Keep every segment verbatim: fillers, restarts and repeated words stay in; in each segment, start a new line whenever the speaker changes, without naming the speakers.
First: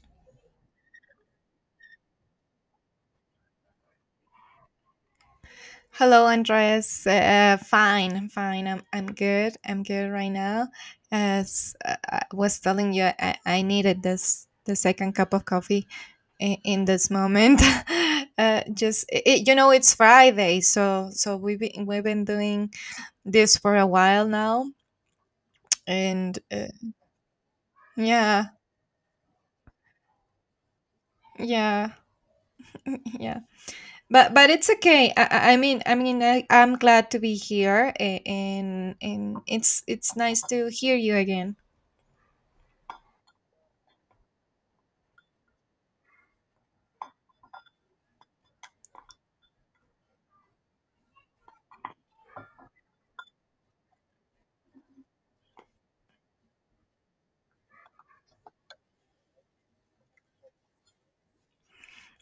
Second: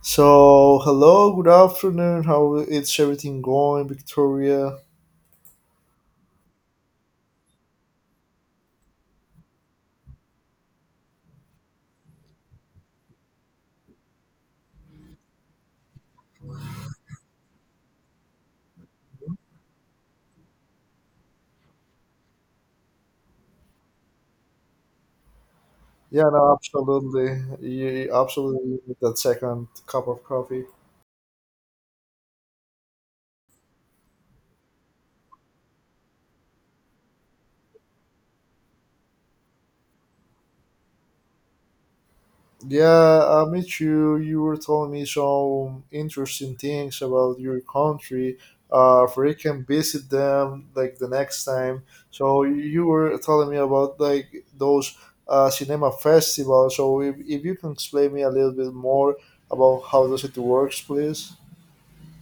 So, hello, good afternoon. How is everything going, Victoria?
Hello, Andreas. Uh, uh, fine, fine. I'm I'm good. I'm good right now. As uh, I was telling you, I, I needed this the second cup of coffee in, in this moment. uh, just it, you know, it's Friday, so so we've been we've been doing this for a while now,
Yeah,
and
no,
uh,
absolutely. You
yeah,
absolutely need that second cup of coffee.
yeah, yeah. But but it's okay. I, I I mean I mean I, I'm glad to be here, a- and and it's it's nice to hear you again.
Yeah, I met you. You were telling me some interesting things about your country. Uh, if we can visit them like the next time. So you were telling me about like those uh, cinema festivals. So if, if you can explain me a little bit more about how does it works, please.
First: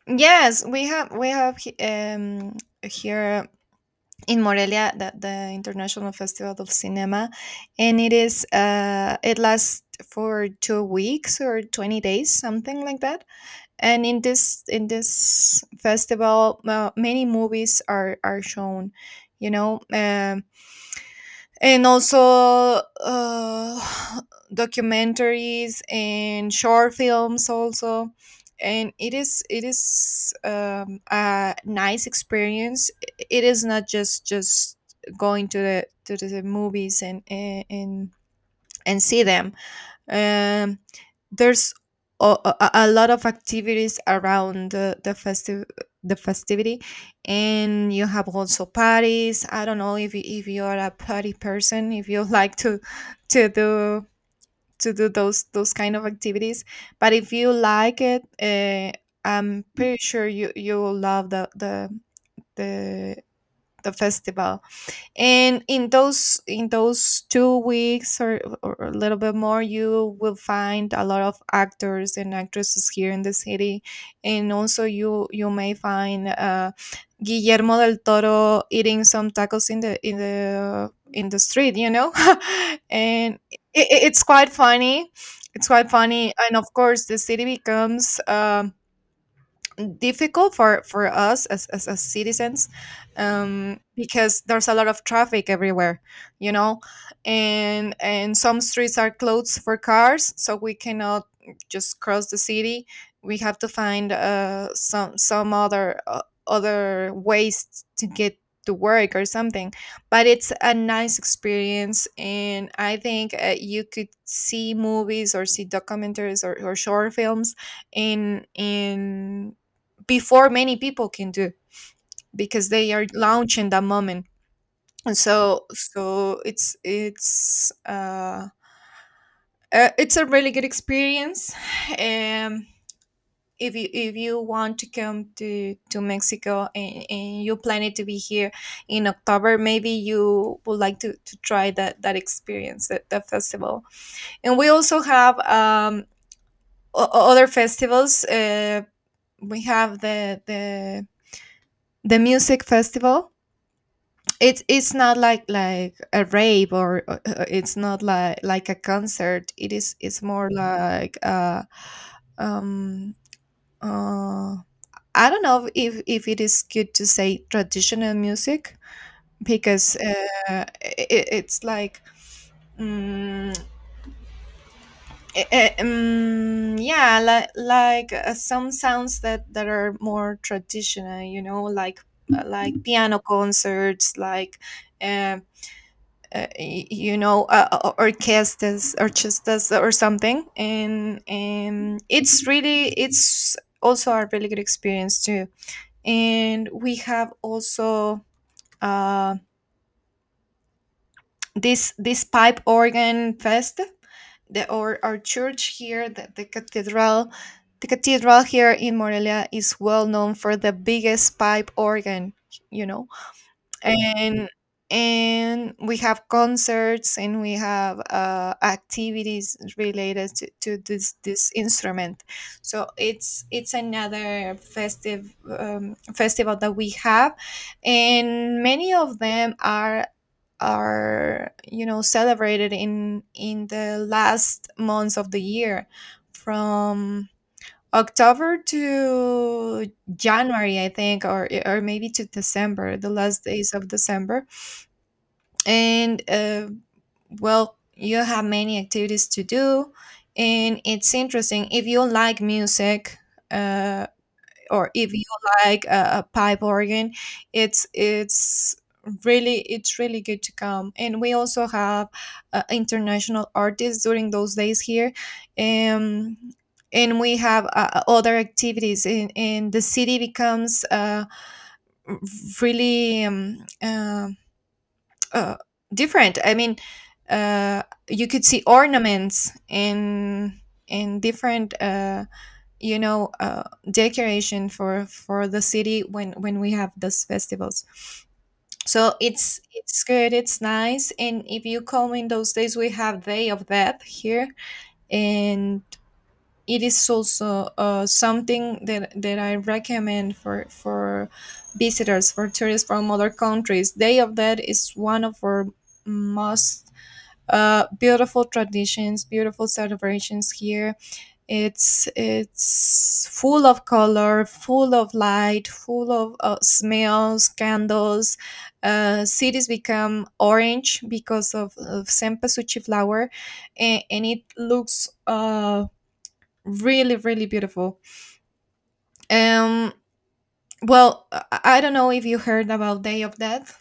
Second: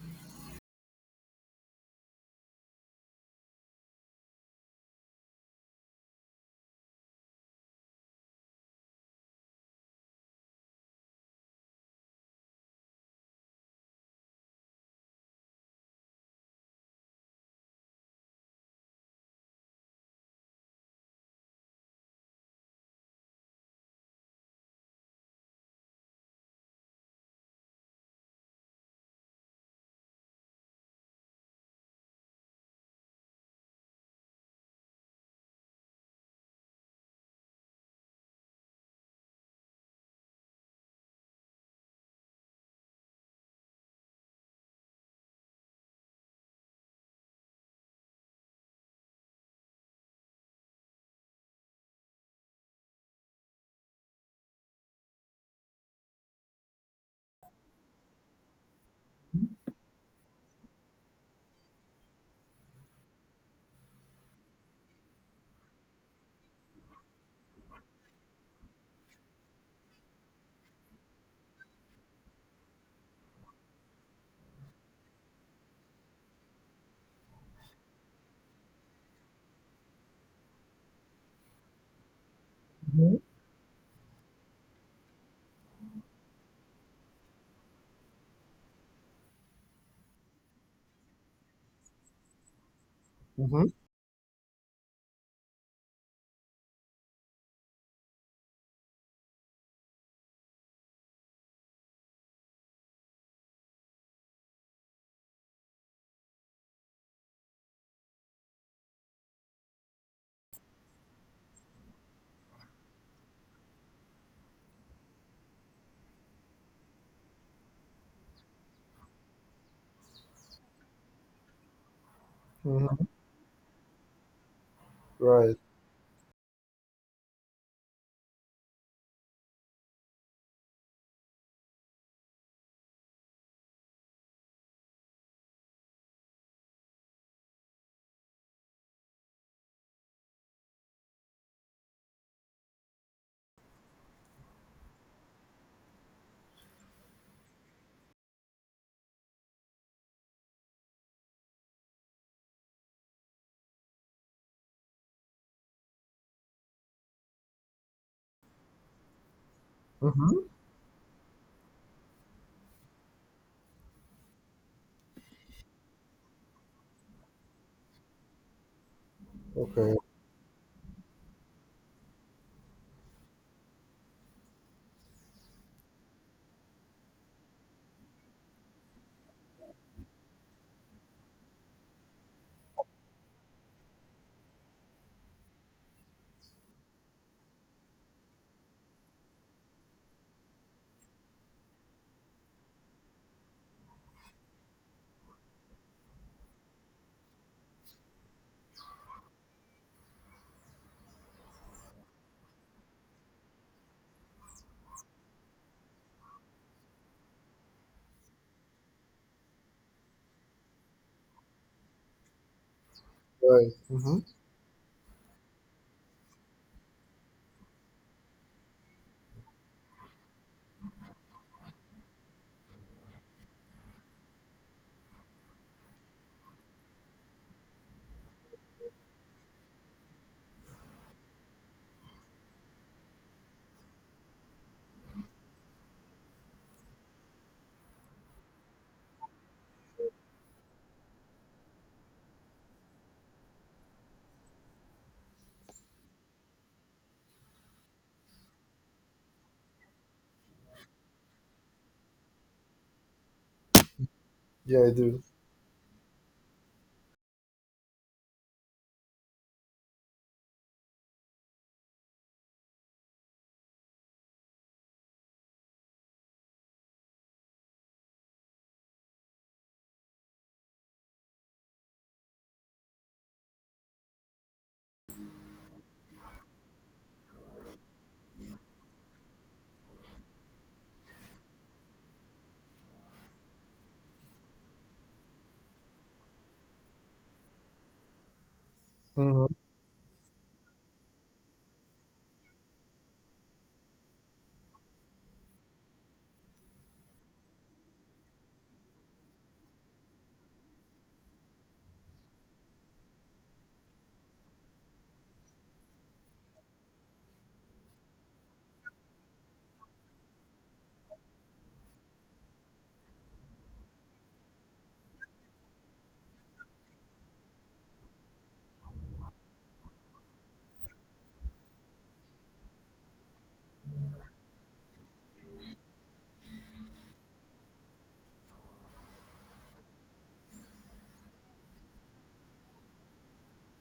Yes, we have we have he- um, here in Morelia the, the International Festival of Cinema, and it is uh, it lasts for two weeks or twenty days, something like that. And in this in this festival, uh, many movies are are shown. You know, um, and also uh, documentaries and short films also, and it is it is um, a nice experience. I- it is not just just going to the to the movies and and and and see them, um, there's a, a, a lot of activities around the, the festive the festivity, and you have also parties. I don't know if you, if you are a party person, if you like to to do to do those those kind of activities. But if you like it, uh, I'm pretty sure you you will love the the the the festival. And in those in those two weeks, or, or a little bit more, you will find a lot of actors and actresses here in the city. And also you you may find uh, Guillermo del Toro eating some tacos in the in the in the street, you know. And it, it's quite funny it's quite funny. And of course the city becomes, um, difficult for for us as as, as citizens,
Mm-hmm.
um, because there's a lot of traffic everywhere, you know. And and some streets are closed for cars, so we cannot just cross the city. We have to find uh some some other uh, other ways to get to work or something. But it's a nice experience, and I think uh, you could see movies or see documentaries, or, or short films in in before many people can, do because they
Mhm.
are launching that moment. And
Right.
so so it's it's uh, uh it's a really good experience. Um, if you, if you want to come to to Mexico, and, and you plan it to be here in October, maybe you would like to to try that that experience, that, that festival. And we also have, um o- o- other festivals. Uh we have the the the music festival. It's it's not like like a rave, or uh, uh, it's not like like a concert. It is it's
Mhm.
more like, uh um uh I don't know if if it is good to say traditional music,
Okay.
because uh it, it's like, mm, eh, eh, um, yeah, like, like uh, some sounds that that are more traditional, you know, like, uh, like piano concerts, like, um uh, y- you know, uh, uh, orchestras orchestras or something. And and it's really, it's also a really good experience too. And we have also, uh, this this pipe organ fest. The our, our church here, the, the cathedral the cathedral here in Morelia, is well known for the biggest pipe organ, you know.
Right. Mhm.
And and we have concerts, and we have uh, activities related to, to this this instrument. So it's it's another festive, um, festival that we have. And many of them are are you know, celebrated in in the last months of the year, from October to January, I think, or or maybe to December, the last days of December. And uh, well, you have many activities to do, and it's interesting if you like music. Uh,
Yeah, I
or if
do.
you like a, a pipe organ, it's it's really it's really good to come. And we also have uh, international artists during those days here, um, and we have uh, other activities in, in the city. Becomes, uh, r- really um, uh, uh, different. I mean, uh, you could see ornaments in in different, uh, you know uh, decoration for for the city when when we have those festivals. So
Mhm.
it's it's good, it's nice. And if you come in those days, we have Day of Death here. And it is also, uh, something that that I recommend for for visitors, for tourists from other countries. Day of Death is one of our most, uh, beautiful traditions, beautiful celebrations here. It's it's full of color, full of light, full of uh, smells, candles. Uh, cities become orange because of, of cempasúchil flower, and, and it looks, uh, really really beautiful. Um, well, I, I don't know if you heard about Day of Death.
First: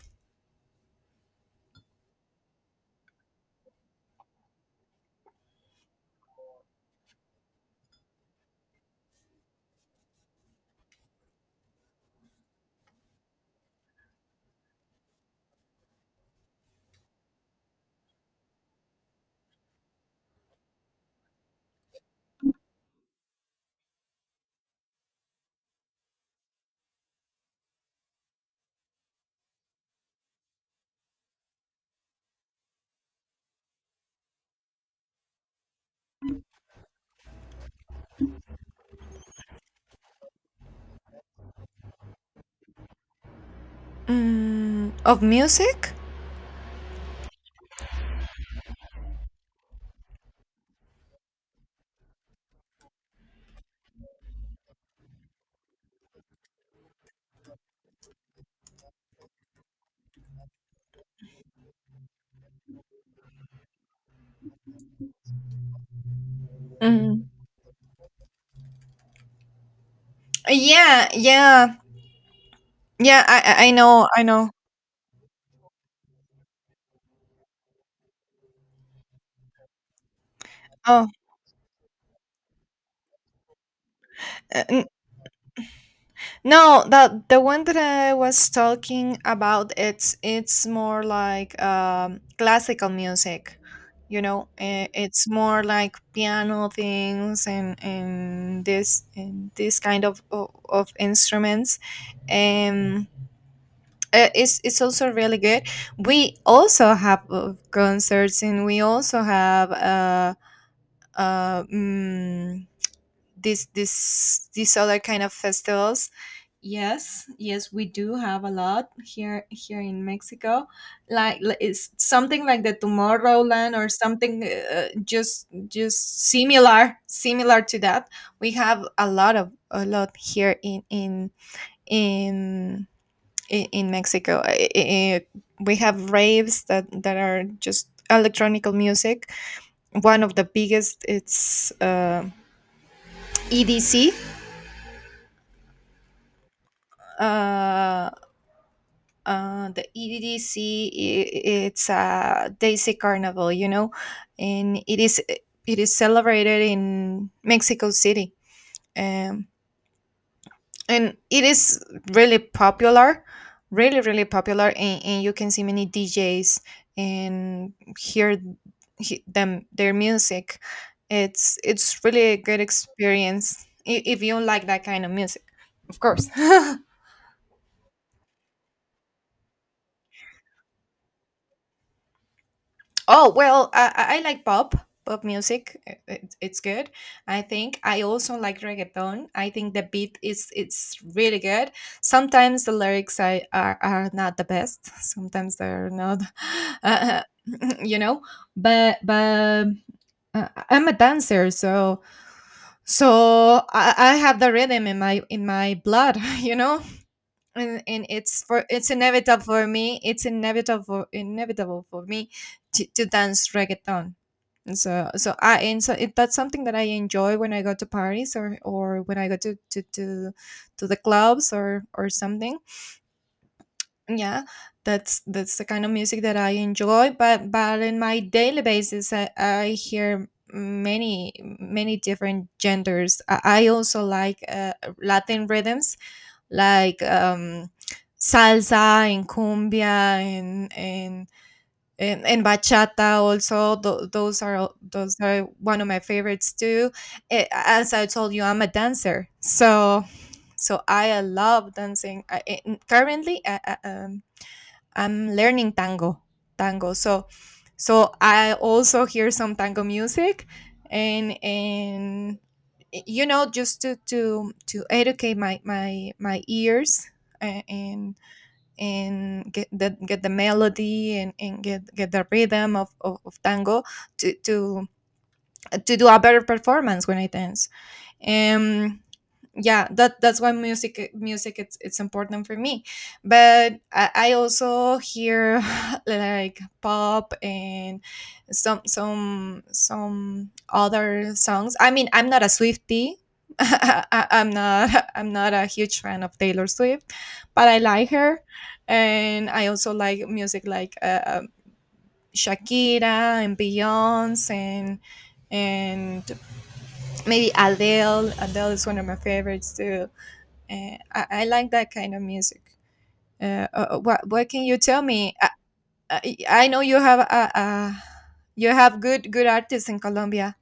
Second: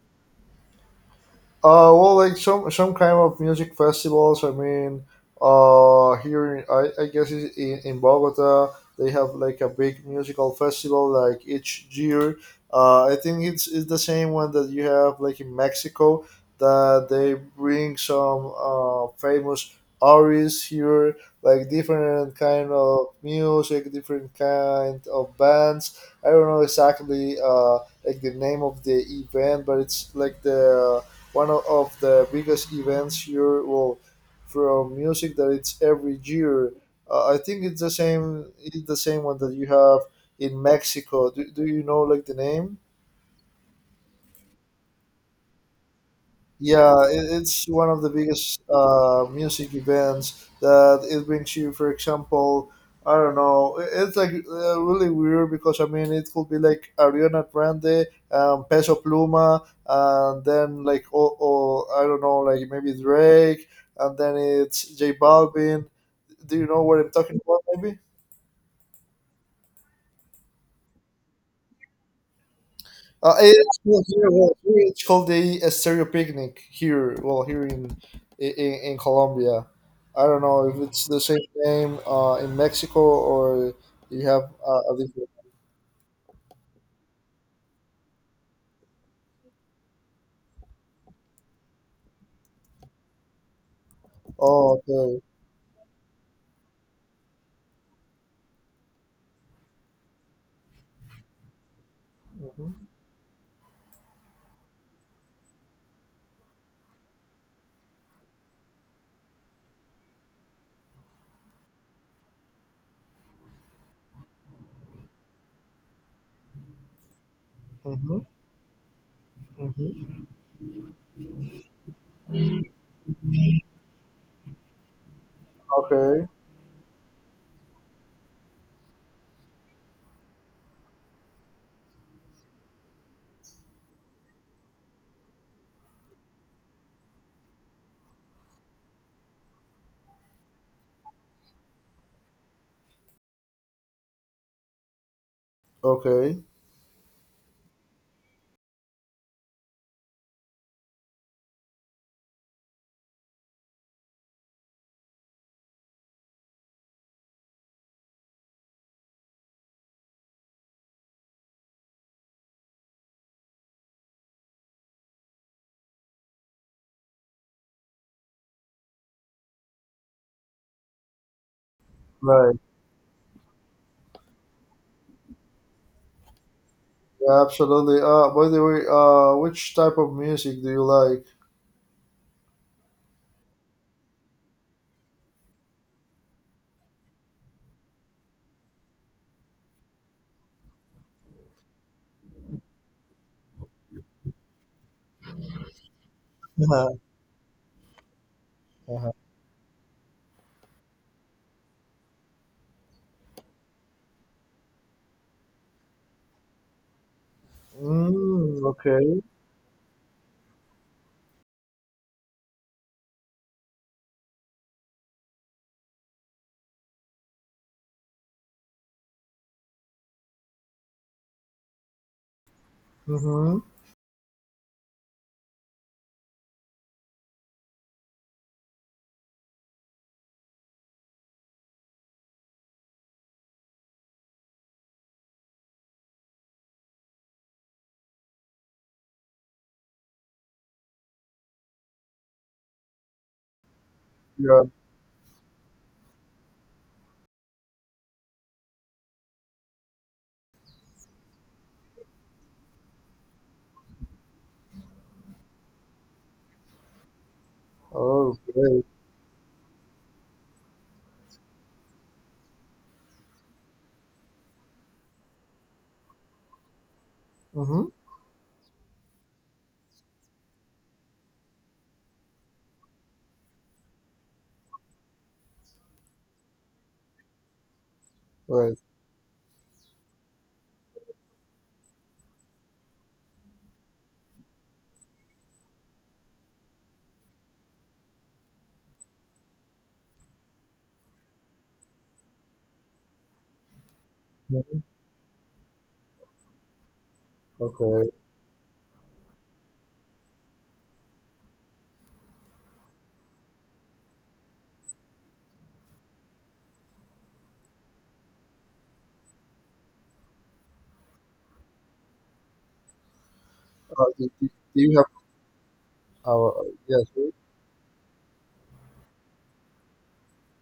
Uh, well, like some some kind of music festivals. I mean, uh, here in, I, I guess it's in, in Bogota, they have like a big musical festival like each year. Uh, I think it's, it's the same one that you have like in Mexico, that they bring some uh, famous artists here, like different kind of music, different kind of bands. I don't know exactly uh, like the name of the event, but it's like the one of the biggest events here. Well, from music that it's every year. Uh, I think it's the same. It's the same one that you have in Mexico. Do, do you know like the name?
Mm, of music.
Yeah, it, it's one of the biggest uh, music events that it brings you. For example, I don't know, i- it's like uh, really weird because I mean it could be like Ariana Grande, um, Peso Pluma, and then like oh, oh I don't know, like maybe Drake, and then it's J Balvin. Do you know what I'm
Mm.
talking about? Maybe.
Yeah, yeah. Yeah,
Uh, eh,
I I I
it's, well,
know, I
here,
know.
well, here it's called a, a stereo picnic here. Well, here in, in in Colombia, I don't know if it's
Oh,
the same name uh, in Mexico, or you have
uh, n-
uh, a different.
no, the the one that I was talking about, it's it's more like, um, classical music, you know.
Oh,
eh,
okay.
It's more like piano things, and and this and this kind of of, of instruments.
Hmm.
Um, eh, it's it's also really good. We also have uh, concerts, and we also have uh uh. mm, this this these other kind of festivals. Yes, yes, we do
Hmm.
have a lot here, here in
Hmm.
Mexico. Like li- it's something like the Tomorrowland or something, uh, just just
Okay.
similar similar to that. We have a lot, of a lot here in in in in, in Mexico. I- I- I- we have raves that that are just electronic music. One of the biggest it's, uh, E D C.
Okay.
Uh, Uh, the E D C, it's a Daisy Carnival, you know, and it is, it is celebrated in Mexico City, um, and it is really popular, really really popular. and, and you can see many D Js and hear he- them, their music. It's it's really a
Right.
good experience, i- if you like that kind of music, of course.
Yeah, absolutely. Uh, by the way, uh, which type of music do you like?
Oh, well, I, I I like pop, pop music. It, it- it's good. I think I also like reggaeton. I think the beat is, it's really good. Sometimes the lyrics are are, are not the best. Sometimes they're not,
Uh-huh.
uh, you know. But
Uh-huh.
but uh, I'm a dancer, so so I, I have the rhythm in my, in my blood, you know. And and it's for
Mm,
it's
okay.
inevitable for me. It's inevitable inevitable for me to, to dance reggaeton. And so so I and so it, That's something that I enjoy when I go to parties, or or when I go to to to, to the clubs, or or something.
Mm-hmm.
Yeah, that's that's the kind of music that I enjoy. But but in my daily basis, I, I hear many, many different genders. I, I also like, uh, Latin rhythms, like, um, salsa and cumbia, and and and, and bachata also. Tho- those are
Yeah.
all- those are one of my favorites too. Eh, as I told you, I'm a dancer, so so I, uh, love dancing. I, I- currently I, I, um, I'm learning tango, tango so so
Oh,
I
great.
also hear some tango music. And, and y- you know, just to to to educate my, my, my ears, a-
Mm-hmm.
and and get the, get the melody, and, and get get the rhythm of, of, of tango, to, to to do a better performance when I dance.
Right.
Um, yeah, that that's why music, music it's it's important for me. But i, I also hear like pop, and some, some some other songs. I mean, I'm not a Swiftie. I, I'm
Mhm.
not I'm not a huge fan of Taylor Swift, but I
Okay.
like her. And I also like music like, uh, uh, Shakira and Beyonce, and and maybe adele Adele is one of my favorites too. Uh, I, I like that kind of music. Uh, uh,
Uh,
what
do, do
what can you
do you
tell
have
me? I, I,
Uh,
I know you
yes.
have a, a, you have good, good artists in Colombia.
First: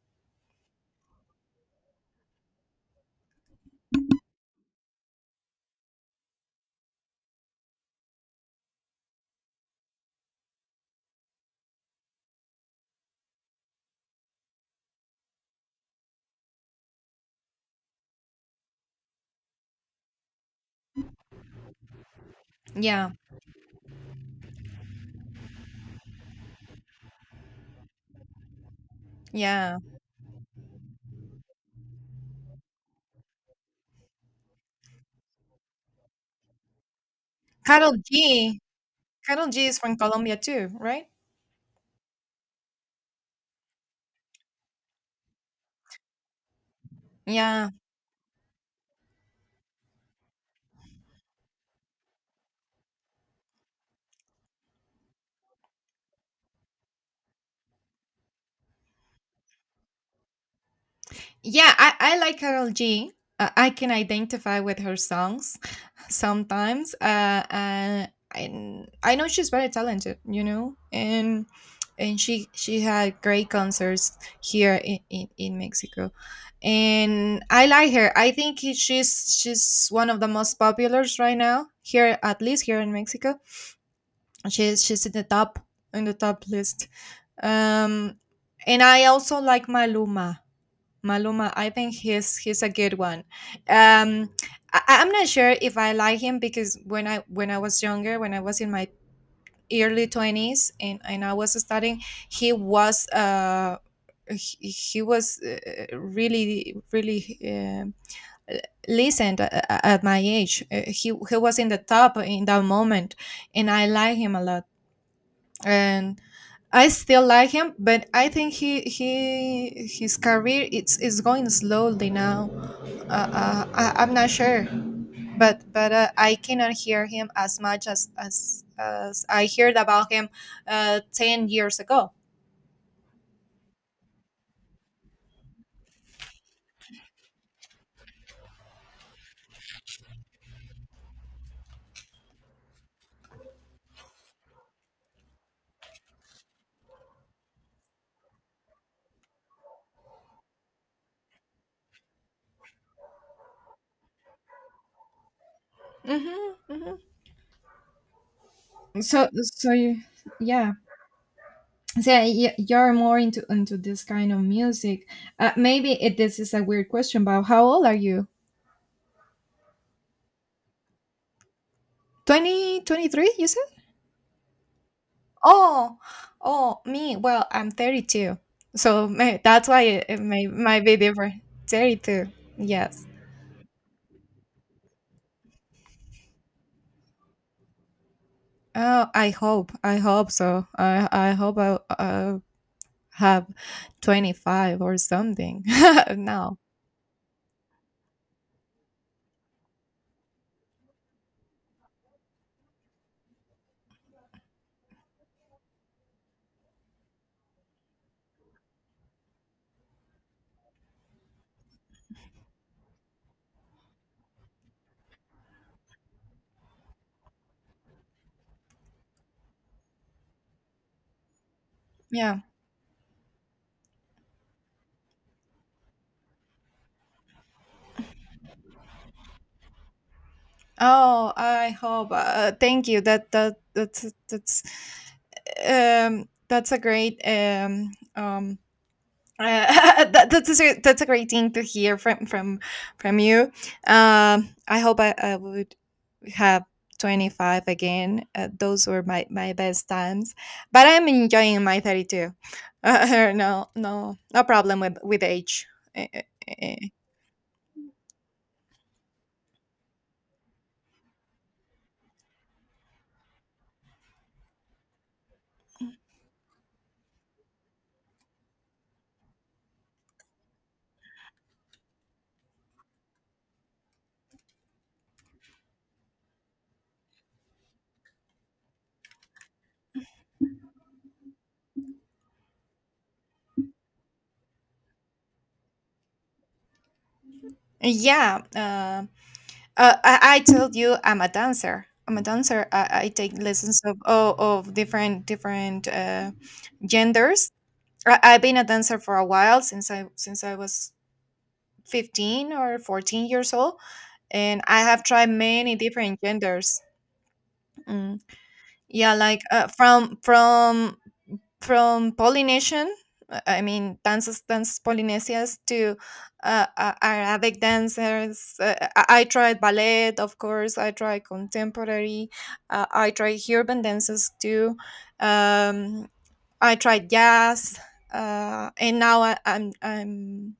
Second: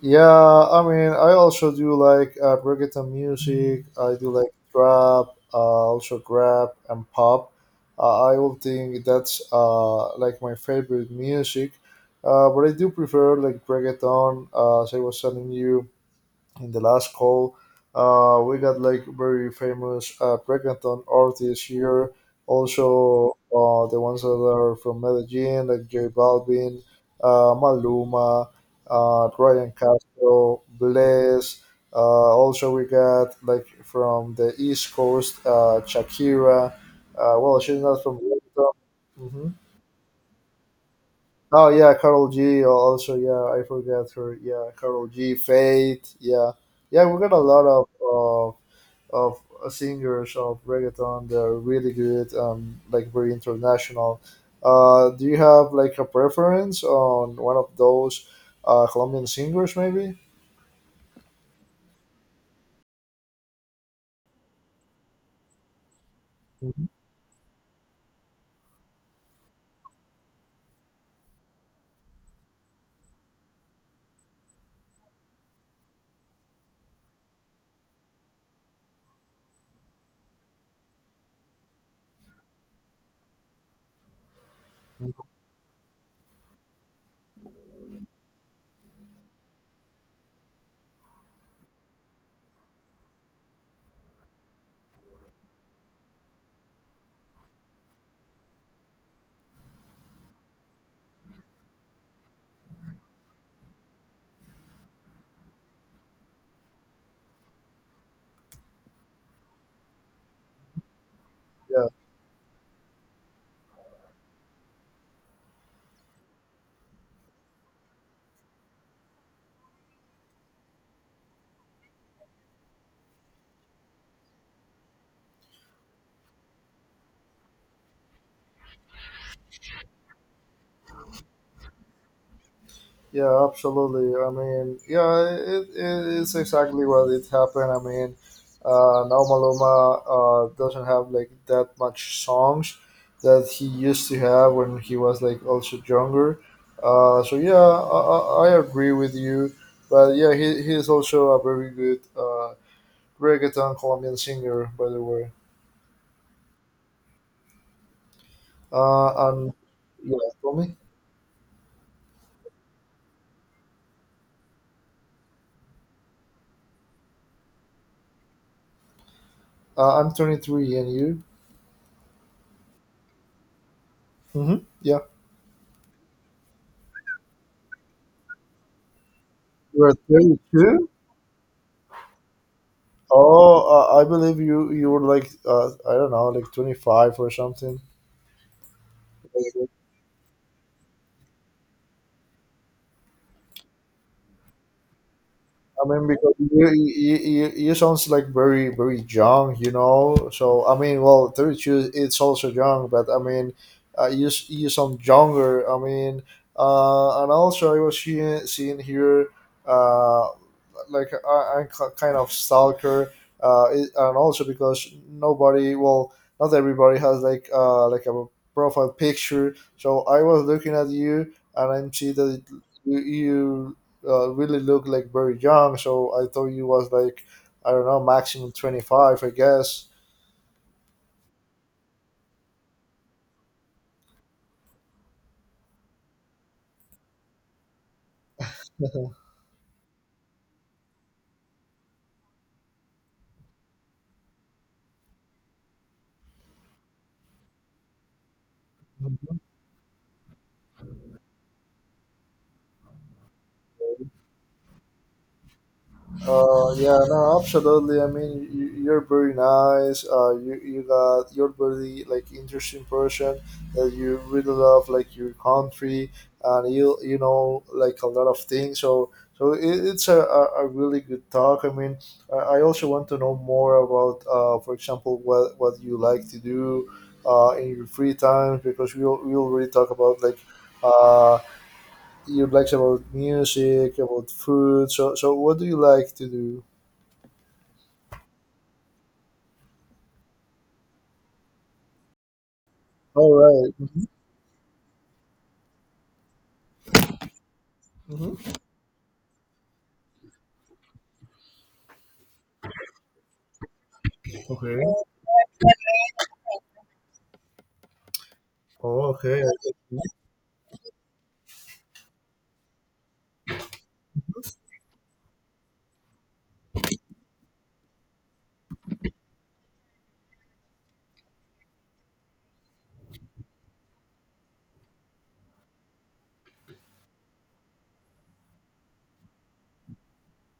Yeah, I mean, I also do like uh, reggaeton music. I do like trap, uh, also rap and pop. Uh, I would think that's uh, like my favorite music. Uh, but I do prefer like reggaeton, uh, as I was telling you in the last call. Uh, we got like very famous uh, reggaeton artists here.
Yeah,
Also, uh, the ones that are from Medellin, like J Balvin, uh, Maluma, uh, Ryan
yeah.
Castro, Bless. Uh, also, we got like from the East Coast, uh, Shakira. Uh, well, she's
Carol
not from
G.
reggaeton.
Carol
Mhm.
G is from Colombia too, right?
Oh yeah, Carol G. Also yeah, I forgot her. Yeah, Carol G. Faith. Yeah, yeah. We got a lot
Yeah,
of of of singers of reggaeton. They're really good. Um, like very international. Uh, do you have like a preference on one of those uh, Colombian singers, maybe?
yeah. I I like Carol G. Uh, I can identify with her songs
Mhm.
sometimes, uh, uh, and I know she's very talented, you know. And and she she had great concerts here in, in, in Mexico, and I like her. I think he- she's she's one of the most populars right now, here, at least here in Mexico. She's she's in the top, in the top list. Um, and I also like maluma maluma I think he's he's a good one. Um, I, I'm not sure if I like him, because when I, when I was younger, when I was in my early twenties, and, and I was studying, he was, uh he, he was, uh, really, really, um, listened a- a- at my age. Uh, he he was in the
Yeah.
top in that moment, and I like him a lot and I still like him, but I think he he his career it's is going slowly now. Uh, uh, I, I'm not sure, but but uh, I cannot hear him as much as as, as I heard about him uh, ten years ago.
Yeah, absolutely. I mean, yeah, it, it, it's exactly what it happened. I mean, uh, now Maluma uh, doesn't have like that much songs that he used to have when he was like also younger. Uh, so yeah, I, I I agree with you. But yeah, he, he is also a very good uh, reggaeton Colombian singer, by the way.
Hmm, hmm.
Uh,
So
and
so you,
yeah, tell
yeah.
me.
So y- you're more into into this kind of music. Uh, maybe it, this is a weird question, but how old are you?
Uh, I'm twenty three, and you?
Twenty twenty three, you?
Mm-hmm. Yeah,
Oh, oh, me. Well, I'm thirty-two, so may, that's why
you're
it, it may might
thirty two.
be different. thirty-two, yes.
Oh, uh, I believe you. You were like uh, I don't know, like twenty five or something.
Oh, I hope, I hope so. I I hope I uh, have twenty-five or something
I mean, because
now.
you, you you you sounds like very very young, you know. So I mean, well, thirty two it's also young, but I mean, uh, you s- you sound younger. I mean, uh, and also I was seeing seeing here uh, like I, I'm ki- kind of stalker, uh, it, and also because nobody, well, not everybody has like uh like a profile picture. So I was looking at you, and I see
Yeah.
that you, you uh, really look like very young. So I thought you was like I don't know maximum twenty five, I guess.
Oh, I hope. Uh, thank you. That that that's that's um that's a great um um Uh, that, that's a, that's a great thing to hear from from from you. Um, I hope I, I would have twenty-five again. Uh, those were my my best times, but I'm enjoying my thirty-two. Uh, no no no problem with with age. Eh, eh,
Uh,
eh.
yeah, no, absolutely. I mean, you, you're very nice. Uh, you you got you're very like interesting person that you really love like your country, and you you know like a lot of things. So so it, it's a, a, a really good talk. I mean, I, I also want to know more about uh, for example, what what you like to do uh, in your free time because we al- we already talk about like uh you likes about music, about food. So so what do you like to do?
Yeah, uh, uh, I, I told you I'm a dancer. I'm a dancer. I, I
All
take
right.
lessons of oh, of different different uh, genders. I, I've
Hmm.
been a dancer for a while since I since I was fifteen or fourteen years old, and I have
Okay.
tried many different genders. mm.
Oh,
Yeah, like,
okay.
uh, from from from polynesian, uh, I mean, dances dances polynesias, to uh, uh, arabic dancers. uh, i I tried ballet, of course. I tried contemporary, uh, I tried urban dances too. um I tried jazz, uh, and now, I, I'm I'm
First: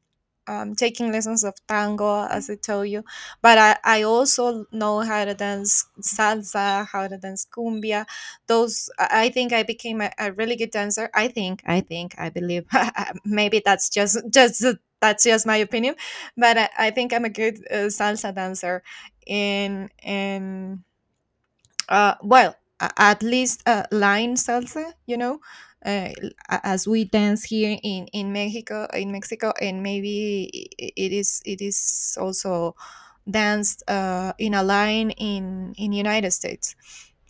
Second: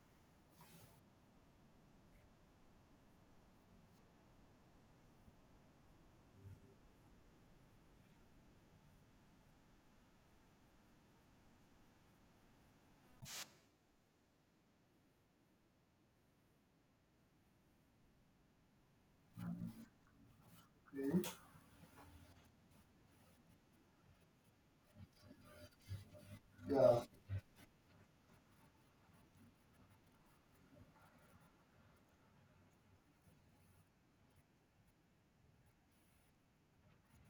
um, taking lessons of tango, as I told you. But I, I also know how to dance salsa, how to dance cumbia. Those, I I think, I became a, a really good dancer. I think I think I believe, maybe that's just just that's just my opinion, but I, I think I'm a good uh, salsa dancer. And and uh, well, a- at least, uh, line salsa, you know, uh, l- a- as
Yeah,
we dance here in in Mexico, in Mexico, and maybe i- i- it is it is also danced uh, in a line in in United States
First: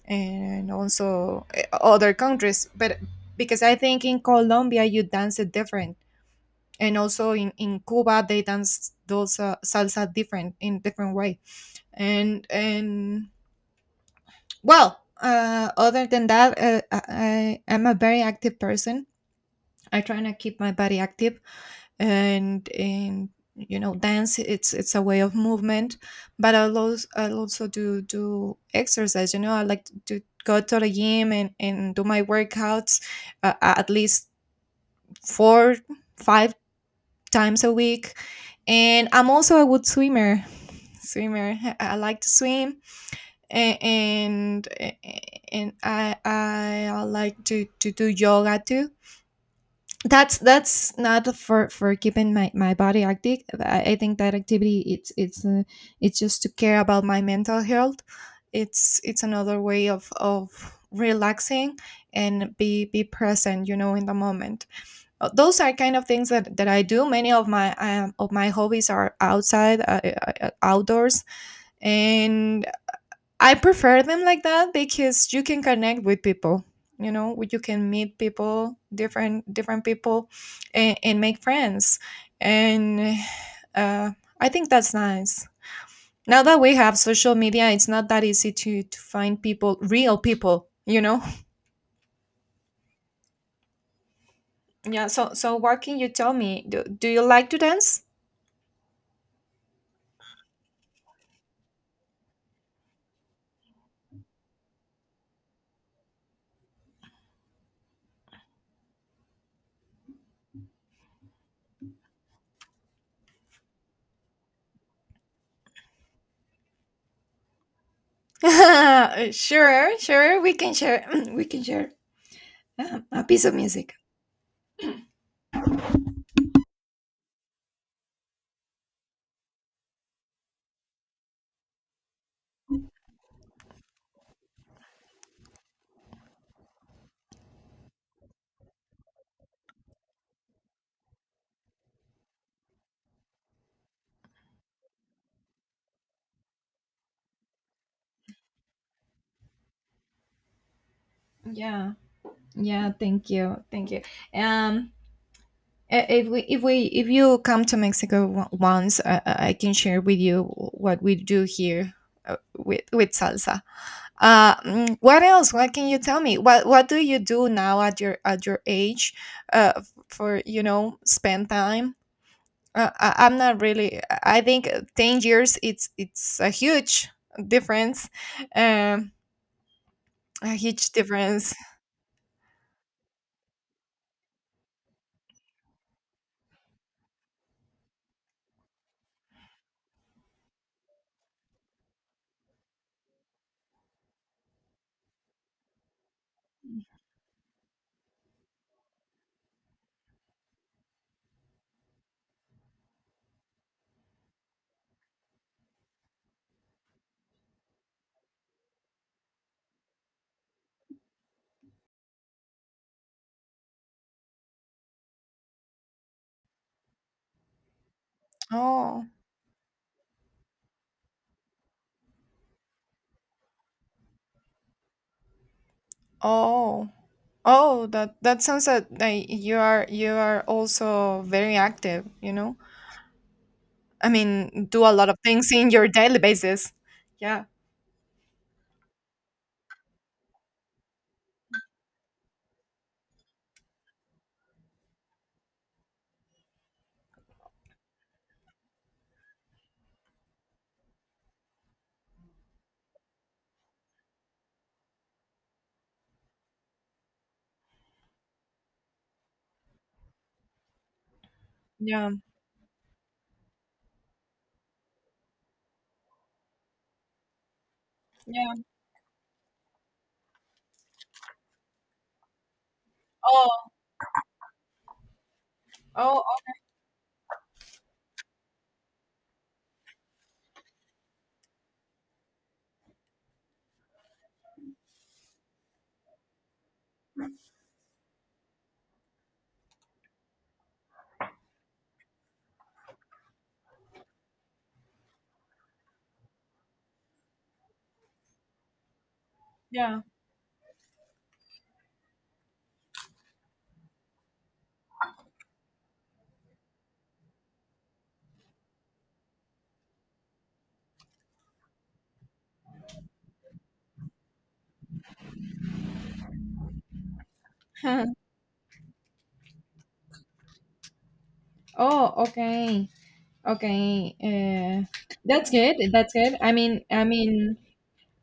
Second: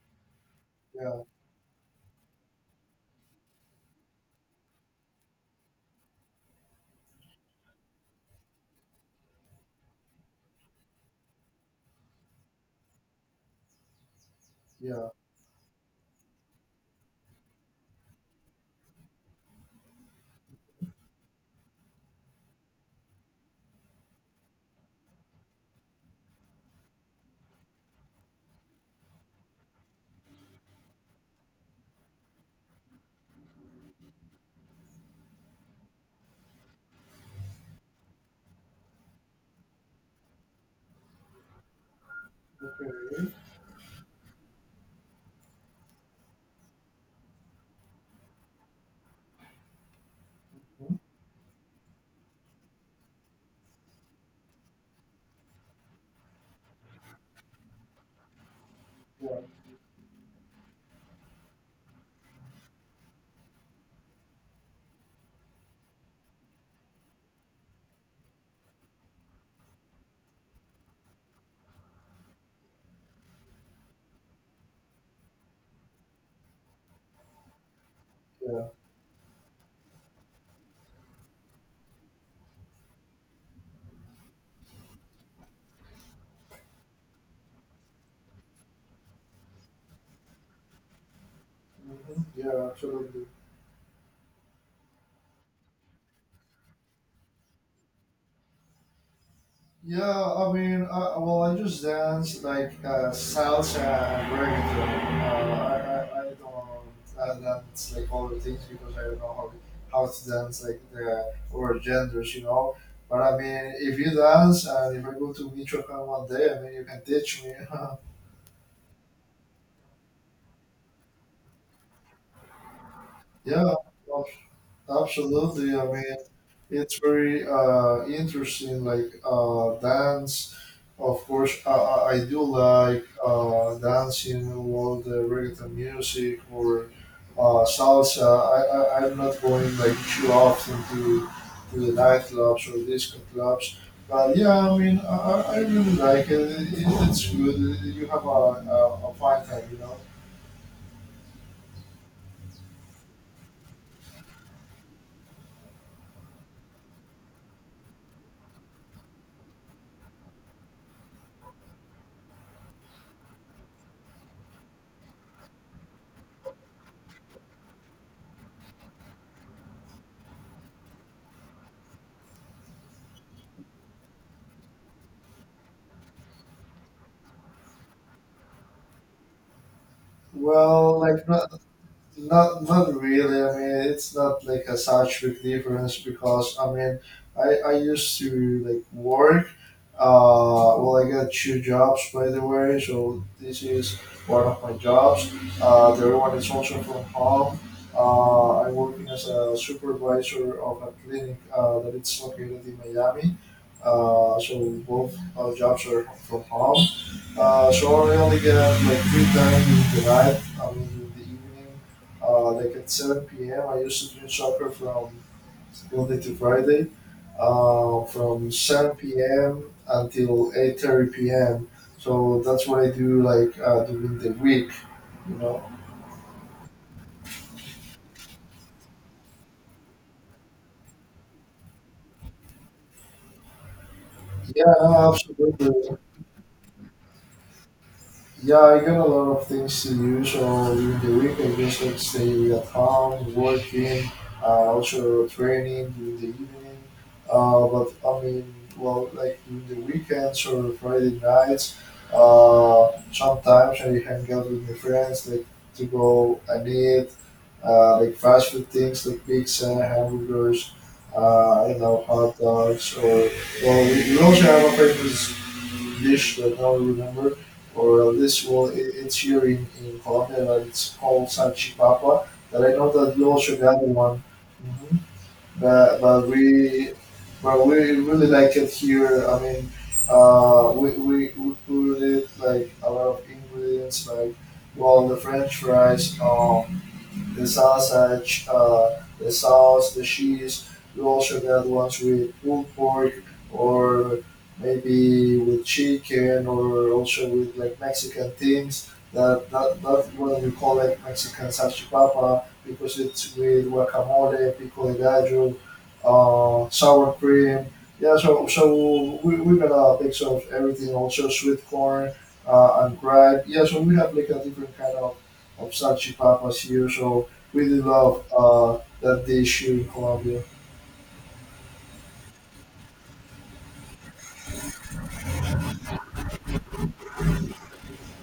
and
yeah,
also uh, other countries. But because I think in Colombia you dance it different, and also in in Cuba they dance those uh, salsa different in different way, and and well,
yeah.
uh, other than that, uh, I, I- I'm a very active person. I try to keep my body active, and and you know, dance it's it's a way of movement. But I'll also, I'll also do do exercise. You know, I like to go to the gym and and do my workouts, uh, at least four five times a week. And I'm also a good swimmer. Swimmer, I I like to swim,
Okay.
a- and and I I like to to do yoga too. That's that's not for for keeping my my body active. I, I think that activity it's it's uh, it's just to care about my mental health. It's it's
Yeah,
another way of of relaxing and be be present, you know in the moment. Uh, those are kind of things that that I do. Many of my um, of my hobbies are outside uh, uh, uh, outdoors, and I prefer them like that because you can connect with people. You know, wh- you can meet
yeah,
people, different different people, and, and make friends. And uh, I think that's nice. Now that we have social media, it's not that easy to to find people, real people. You know.
hmm, yeah, absolutely.
Yeah. So so what can you tell me? Do, do you like to dance?
Yeah, I mean, uh, well, I just dance like uh, salsa and reggaeton. Uh, I, I, I don't uh, dance like other things because I don't know how, how to dance like the or genders, you know. But I mean, if you dance and if I go to Michoacan one day, I mean, you can teach me.
Sure, sure. We can share. We can share um, a piece of
Yeah,
music.
ab- absolutely. I mean, it's very uh, interesting. Like uh, dance, of course. I, I I do like uh, dancing, all the reggaeton music or uh, salsa. I, I I'm not going like too often to to the nightclubs or disco clubs. But yeah, I mean, I, I I really like it. it. It's good. You have a, a, a fine time, you know.
Yeah. Yeah. Thank you. Thank you. Um. Uh, if we if we if you come to Mexico w- once, uh, uh, I can share with you what we do here, uh, with with salsa. Uh, mm, what else? What can you tell me? What what do you do now at your at your age, uh, for you know spend time? Uh, I, I'm not really. I think uh, ten years it's it's a huge difference, um, a huge
Well, like not
difference.
Not not really. I mean, it's not like a such big difference because I mean, I I used to like work. Uh, well, I got two jobs, by the way, so this is one of my jobs. Uh, the other one is also from home. Uh, I'm working as a supervisor of a clinic uh, that it's located in Miami. Uh, so both our jobs are from home. Uh, so I only get like free time in the night, I mean in the evening, uh, like at seven p m. I used to drink soccer from Monday to Friday. Uh, from
Oh
seven p m until eight thirty p m. So that's what I do like uh, during the week. You know?
oh Oh, that that sounds that like you are you are also very active, you know? I
Yeah,
mean, do a lot
no,
of things in your
absolutely.
daily basis. Yeah.
Yeah, I got a lot of things to do. So during the week, I just like stay at home, working, uh, also training during the evening. Uh, but I mean, well, like during the weekends or Friday nights, uh, sometimes I hang out with my friends, like to go and eat, uh, like fast food things like pizza, hamburgers, uh, you know,
Yeah.
hot dogs, or well, we we also have a famous dish that I don't remember or uh, this
Yeah.
one, it, it's here in, in Colombia, but it's called Salchipapa. That I know that you
Oh,
also got one, hmm, but
oh,
but
oh
we, but we really like it here. I mean, uh, we, we we put it like a lot of ingredients, like well, the French fries. Um, the sausage, uh, the sauce, the cheese. You also get ones with pulled pork, or maybe with chicken, or also with like Mexican things. That that
yeah.
that one we call like Mexican salchipapa because it's with guacamole, pico de gallo, uh, sour cream. Yeah, so so we we got a mix of everything. Also sweet corn uh, and gripe. Yeah, so we have like a different kind of of such papas here. So really love uh, that dish here in Colombia.
oh, okay. Okay. Uh, that's good. That's good. I mean, I mean,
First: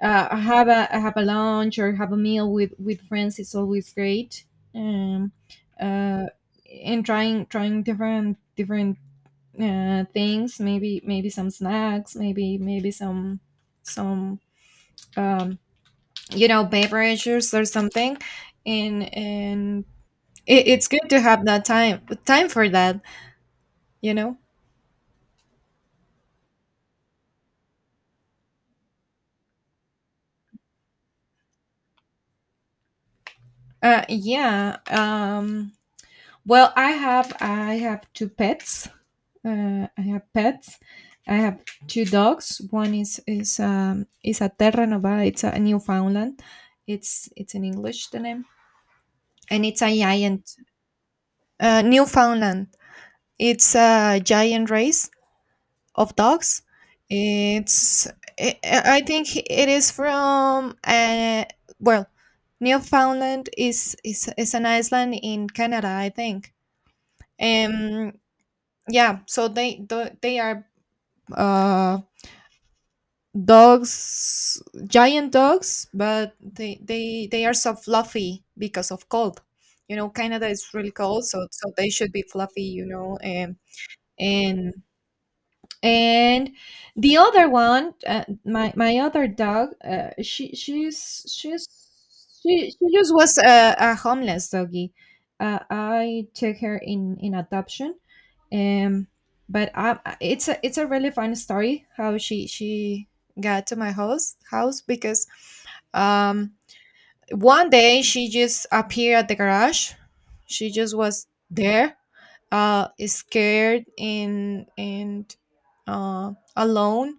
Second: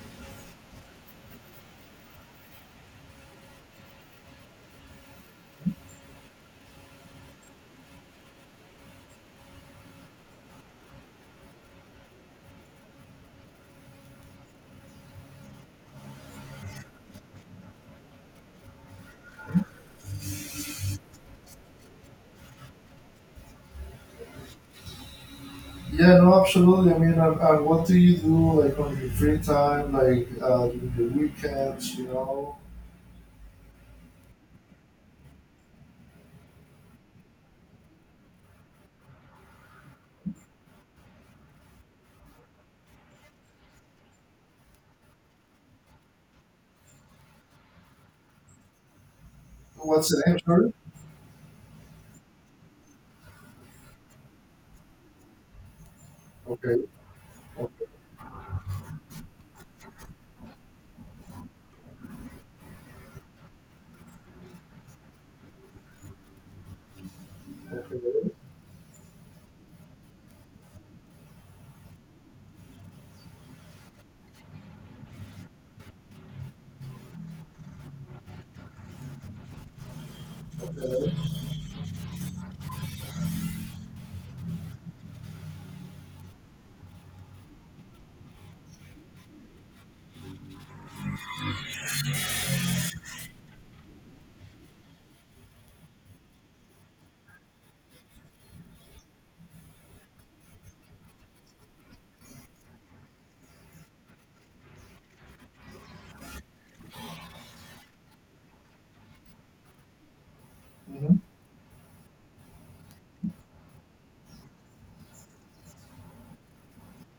uh, have a have a lunch or have a meal with with friends is always great. Um, uh, and trying trying different different uh, things, maybe maybe some snacks, maybe maybe some some um, you know beverages or something, and and it, it's good to have that time time for that you know.
Yeah, no, absolutely. I mean, and, and what do you do like on your free time, like uh, during the weekends? You know,
Uh, yeah. Um, well, I have I have two pets. uh, i have pets I have two dogs. One is is um is a terra nova. It's a newfoundland. It's it's in English, the name, and it's a
what's the name?
giant
Sorry.
uh, newfoundland. It's a giant race of dogs.
Okay. Okay.
It's I I think it is from, uh, well, Newfoundland is, is is an island in Canada, I think. Um,
Okay.
yeah, so they tho- they are uh dogs, giant dogs, but they they they are so fluffy because of cold. You know, Canada is really
Okay.
cold, so so they should be fluffy. You know. And and and the other one, uh, my my other dog, uh, she she's she's she, she just was a, a homeless doggy. uh, I took her in in adoption. um but I, I- it's a it's a really fun story how she she got to my house house, because um one day she just appeared at the garage. She just
Mhm.
was there, uh scared and, and uh alone.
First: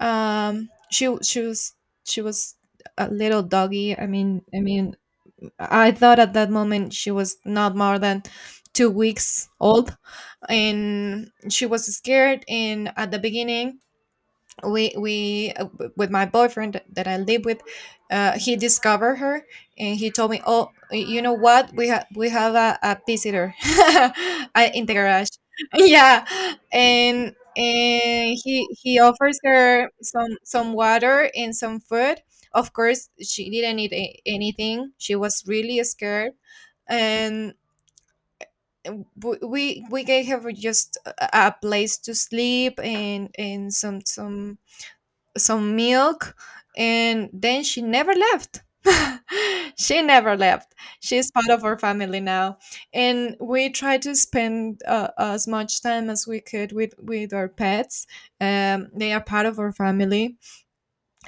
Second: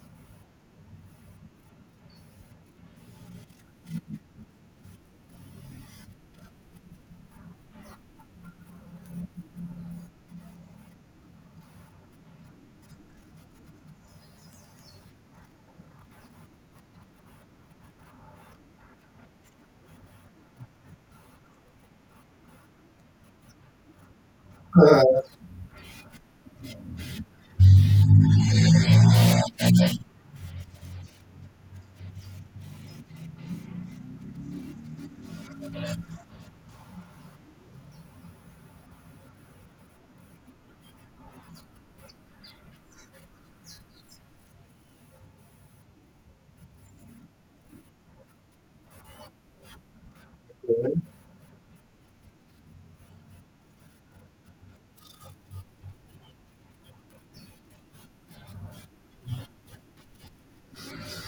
Um she w- she was she was a little doggy. I mean i mean I thought at that moment she was not more than two weeks old. And she was scared, and at the beginning, we we uh, w- with my boyfriend that I live with, uh, he discovered her and he told me, "Oh, you know what? We have we have a, a visitor I- in the
Uh,
garage." Yeah, and and he he offers her some some water and some food. Of course, she didn't eat a- anything. She was really scared, and w- we we gave her just a a place to sleep and and some some some milk. And then she never left. She never left.
okay.
She's part of our family now, and we try to spend uh, as much time as we could with with our pets. Um, they are part of our family,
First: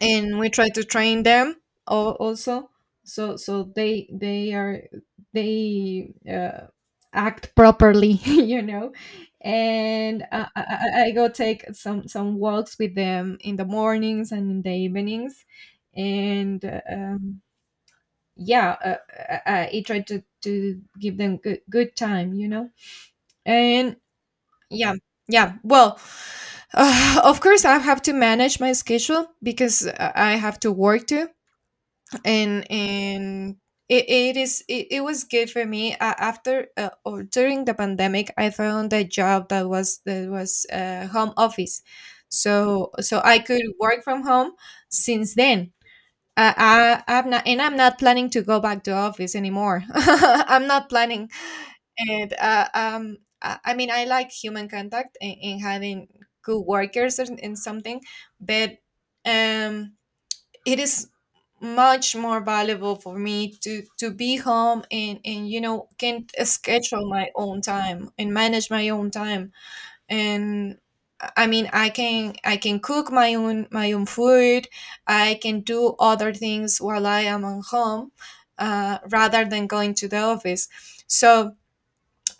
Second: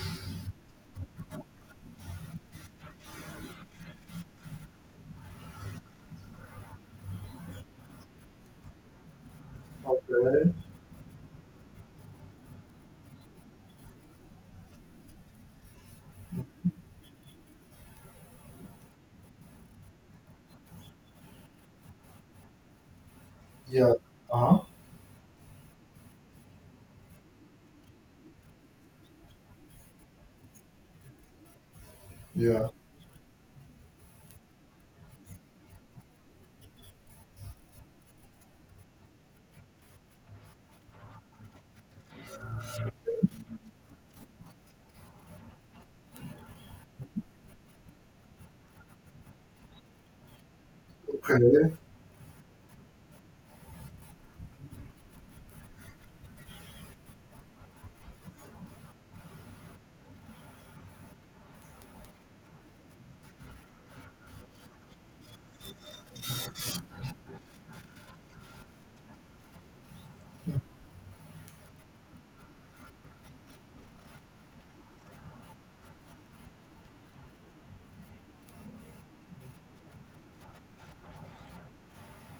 and we try to train them al- also, so so they they are they uh, act properly, you know. And uh,
Okay.
I, I I go take some some walks with them in the mornings and in the evenings, and uh, um, yeah. uh, I, I try to to give them good good time, you know.
Yeah.
And
Uh huh.
yeah yeah well, uh, of course I have to manage my schedule, because I have to work too. and
Yeah.
and it, it is it, it was good for me, uh, after, uh, or during, the pandemic, I found a job that was that was uh, home office, so so I could work from home since then. uh, I, i'm not and I'm not planning to go back to office anymore. I'm not planning
Okay.
and uh, um i I mean, I like human contact and, and having good workers and, and something, but um it is much more valuable for me to to be home, and and you know can schedule my own time and manage my own time. And I mean, i can i can cook my own my own food. I can do other things while I am at home, uh, rather than going to the office. So,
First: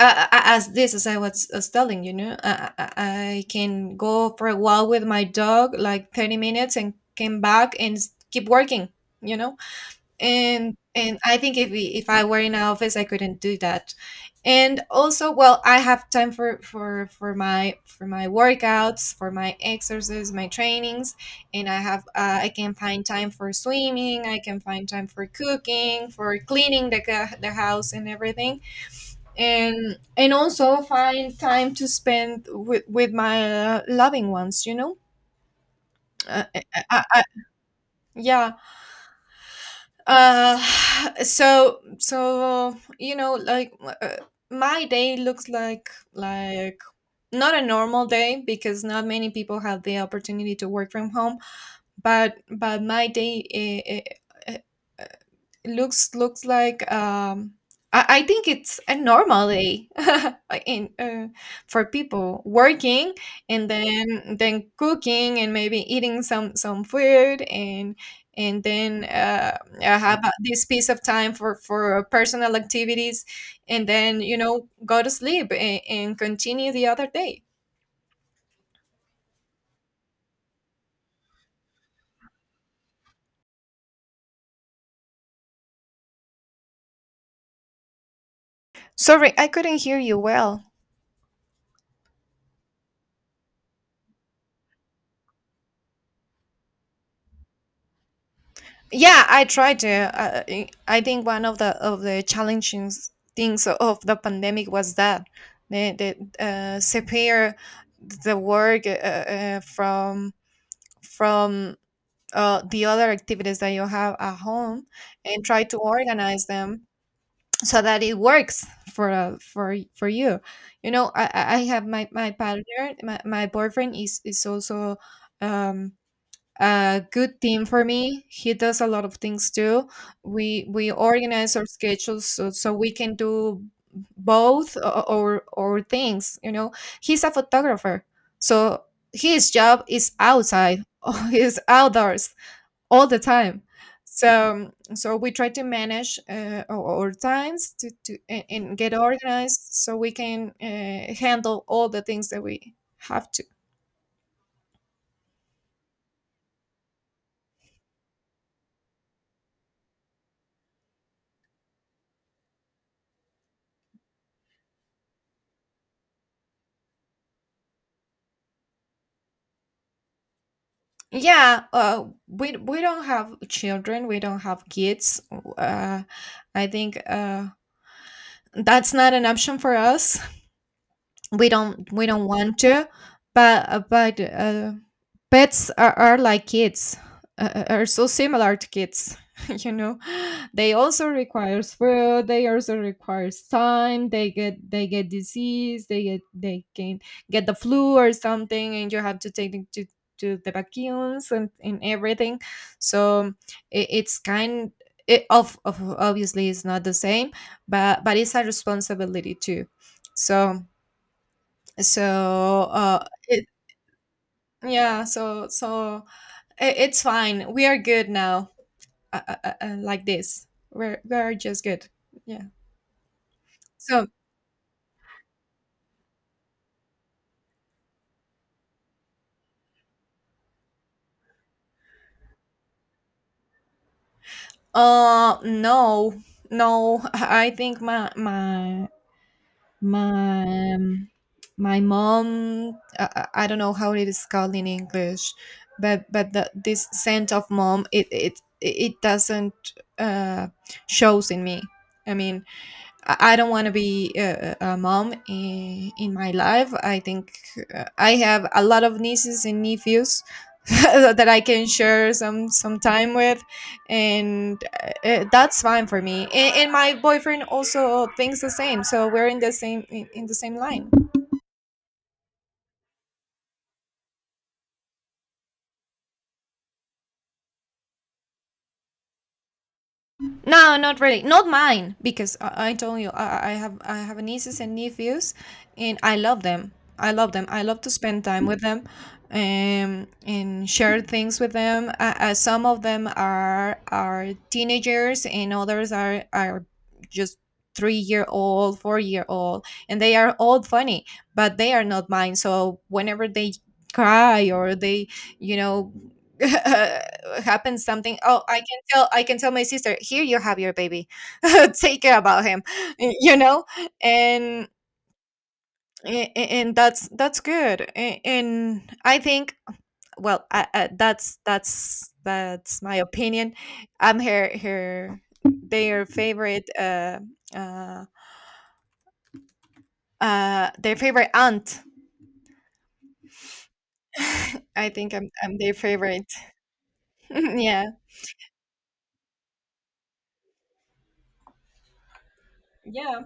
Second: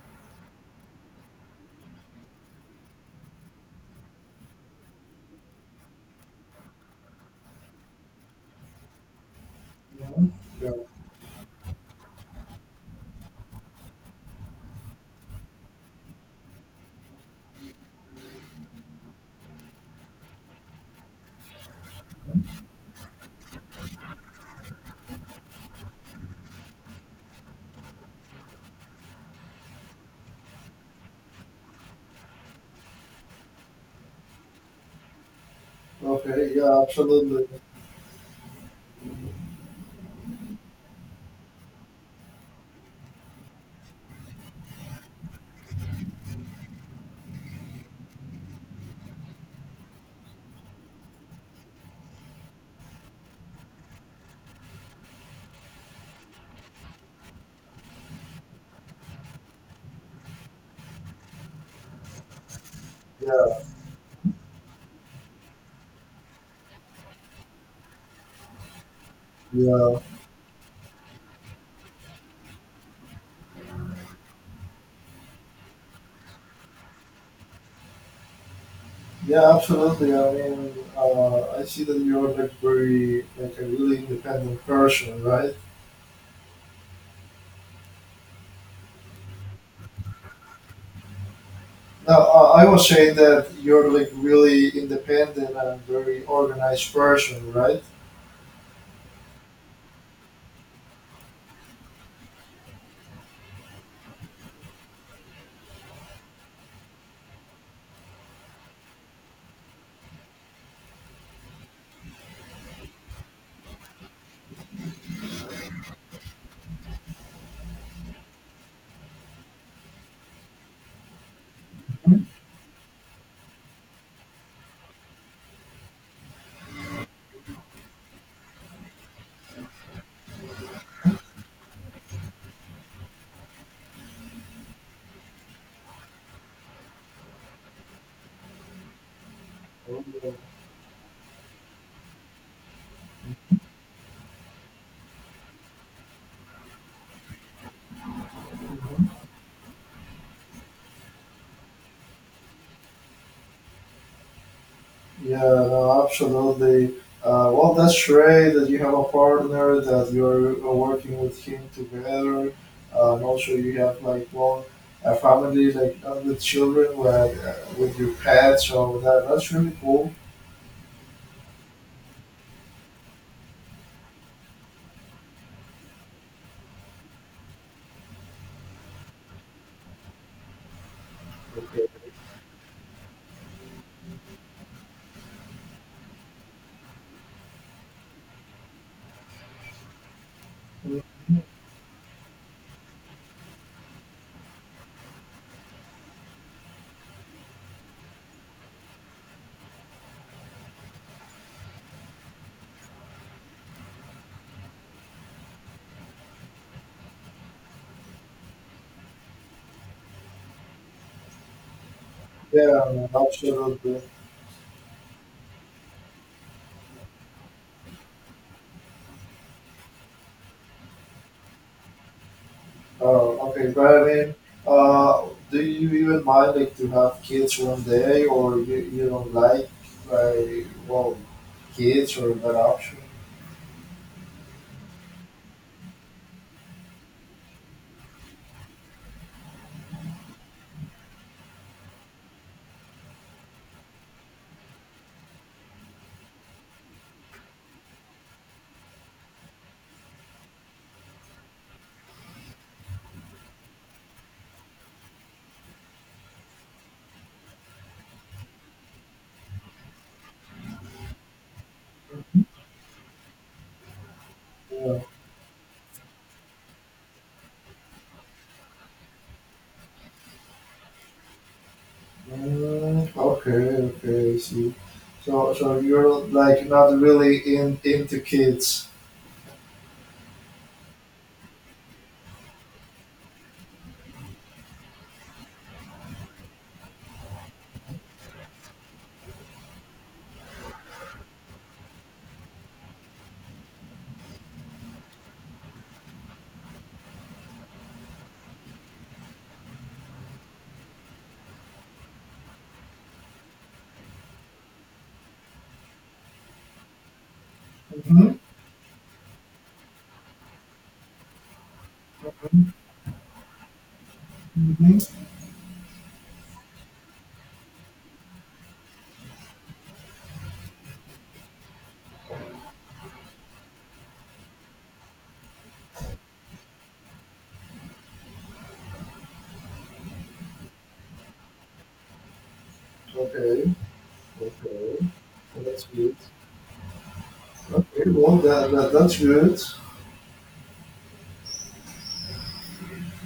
uh, uh, uh, as this as I was was telling you know I, I I can go for a walk with my dog like thirty minutes and came back and s- keep working, you know.
Mhm. Yeah.
And and I think, if we, if I were in an office, I couldn't do that. And also, well, I have time for for for my for my workouts, for my exercises, my trainings, and I have, uh, I can find time for swimming, I can find time for cooking, for cleaning the, ca- the house and everything, and and also find time to spend with with my uh, loving ones, you know. uh,
Okay.
I,
Yeah.
I, I,
Absolutely.
yeah. uh so so, you know, like, uh, my day looks like like not a normal day, because not many people have the opportunity to work from home. But but my day, Uh, looks looks like, um I, I think it's a normal day, in uh, for people working,
Yeah.
and then then cooking and maybe eating some some food, and and then uh,
Yeah.
uh, have a- this piece of time for for personal activities, and then you know go to sleep and, and continue the other day.
Yeah, absolutely. I mean, uh, I see that you're like very like a really independent person, right?
Sorry, I couldn't hear you well.
Now, uh, I was saying that you're like really independent and very organized person, right?
Yeah, I tried to. Uh, I I think one of the of the challenging things of the pandemic was that the the uh, separate the work uh, uh, from from uh, the other activities that you have at home and try to organize them so that it works for uh, for y- for you. You know I I I have my my partner, my, my boyfriend, is is also um a good team for me. He does a lot of things too. We we organize our schedules, so, so we can do both, o- or or things, you know. He's a photographer, so his job is
Okay.
outside is outdoors all the time. So so we try to manage uh, our, our times to, to and, and get organized so we can uh, handle all the things that we have to.
Yeah, no, absolutely. Uh, well, that's great that you have a partner that you're uh, working with him together. Uh, and also, you have like one, a family like uh, with children, like uh, with your pets. So that that's really cool.
Yeah, uh, we we don't have children, we don't have kids. Uh, I think uh, That's not an option for us. We don't we don't want to. But uh, but uh, pets are, are like kids. Uh, uh, are so similar to kids you know. They also requires food, they also requires time, they get they get disease, they get they can get the flu or something, and you have to take them to to the vacuums and, and everything. So it, it's kind it of, of obviously it's not the same, but but it's a responsibility too. So, so uh
Yeah,
it,
absolutely.
yeah. so so I- It's fine. We are good now. Uh, uh, uh, uh, like this, we're we're just good. Yeah.
Uh, okay, but I
So,
mean, uh, do you even mind like to have kids one day, or you, you don't like like well, kids or that option?
uh, no, no. I think my my my um, my mom, I, I don't know how it is called in English, but but the, this scent of mom, it it it doesn't uh shows in me. I mean, I I don't want to be a, a mom in, in my life. I think uh, I have a lot of nieces and nephews that I can share some some time with, and
Yeah.
uh, uh, that's fine for me. And, and my boyfriend also thinks the same, so we're in the same, in, in the same line.
Mm, okay, okay, I see. So so you're like not really in into kids.
No, not really. Not mine, because I, I told you I, I have I have nieces and nephews, and I love them. I love them. I love to spend time with them, um, and share things with them. Uh, uh, some of them are are teenagers, and others are are just three year old, four year old, and they are all funny, but they are not mine. So whenever they cry or they, you know, happens something.
Mm-hmm.
Oh, I tell I can tell my sister, "Here you have your baby. Take care about him." y- You know? And
Mm-hmm.
a- a- and that's that's good. A- And I think, well, I, I, that's that's that's my opinion. I'm her her their favorite uh uh uh their favorite aunt.
Okay,
I
okay,
think I'm I'm their
that's good.
favorite. Yeah.
Okay, well that, that that's good.
Yeah.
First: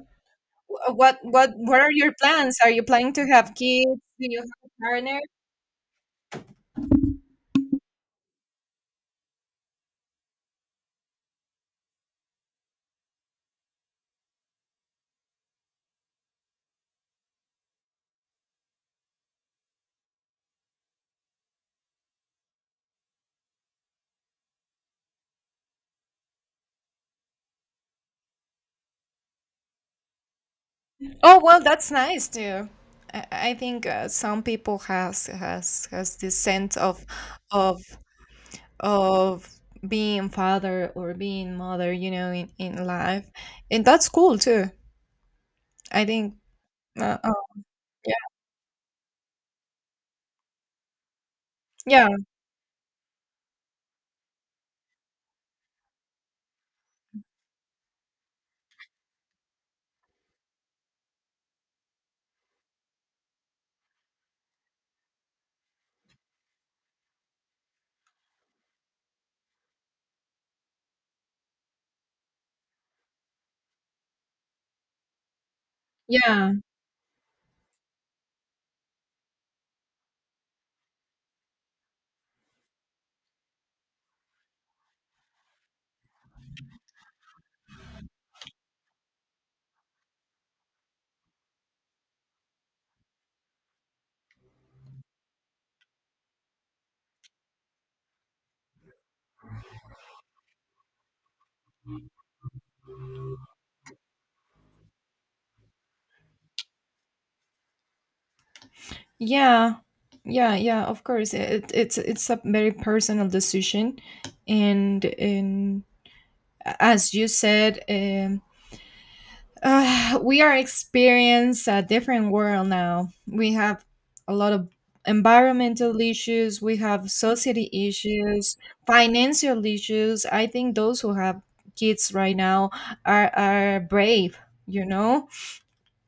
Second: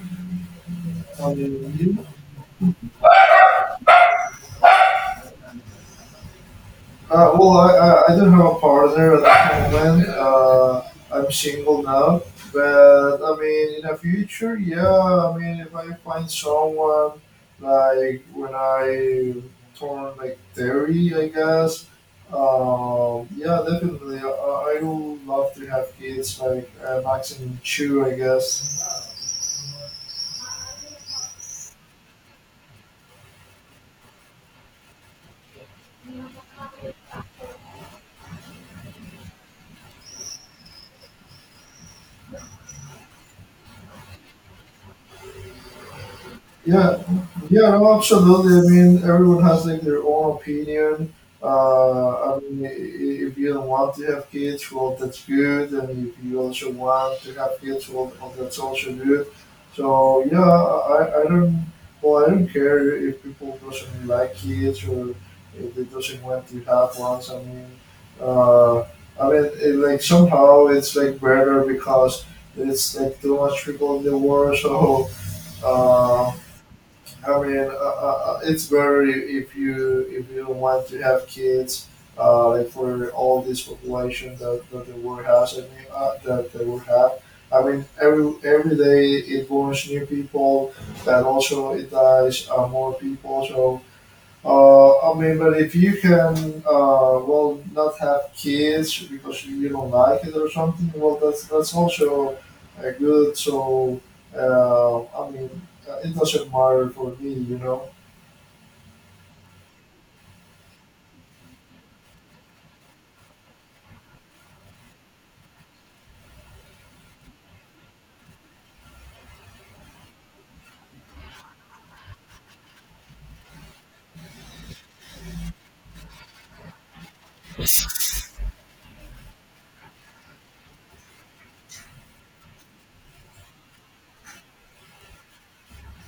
Wh- What
I
what what are
mean,
your plans? Are you planning to have kids? Do you have a partner?
Uh, well, I, I, I don't have a partner at the moment. Uh, I'm single now. But, I mean, in the future, yeah, I mean, if I find someone, like, when I turn, like, thirty, I guess, um, yeah, definitely. I, I I would love to have kids, like, uh, maximum two, I guess.
Oh well, that's nice too. I, I think uh, some people has has has this sense of, of of being father or being mother, you know, in in life, and that's cool too. I think.
Yeah,
Uh, oh
yeah, no,
yeah,
absolutely. I mean, everyone has like their own opinion. Uh,
yeah,
I mean, i- i- if you don't want to have kids, well, that's good, and if you also want to have kids, well, well, that's also good. So yeah, I, I don't, well, I don't care if people doesn't like kids or if they doesn't want to have ones. I mean, uh, I mean, it, like somehow it's like better because it's like too much people in the world, so. Uh,
yeah,
I mean, uh, uh, uh, it's better if you if you want to have kids, uh, like for all this population that, that the world has. I mean, uh, that the world have. I mean, every every day it borns new people, and also it dies uh, more people. So uh, I mean, but if you can, uh, well, not have kids because you don't like it or something, well, that's that's also uh, good. So, uh, I mean, uh, it doesn't matter for me, you know.
yeah, yeah, yeah. Of course, it, it's it's a very personal decision, and and as you said, um, uh, we are experiencing a different world now. We have a lot of environmental issues, we have society issues, financial issues. I think those who have kids right now are are brave, you know?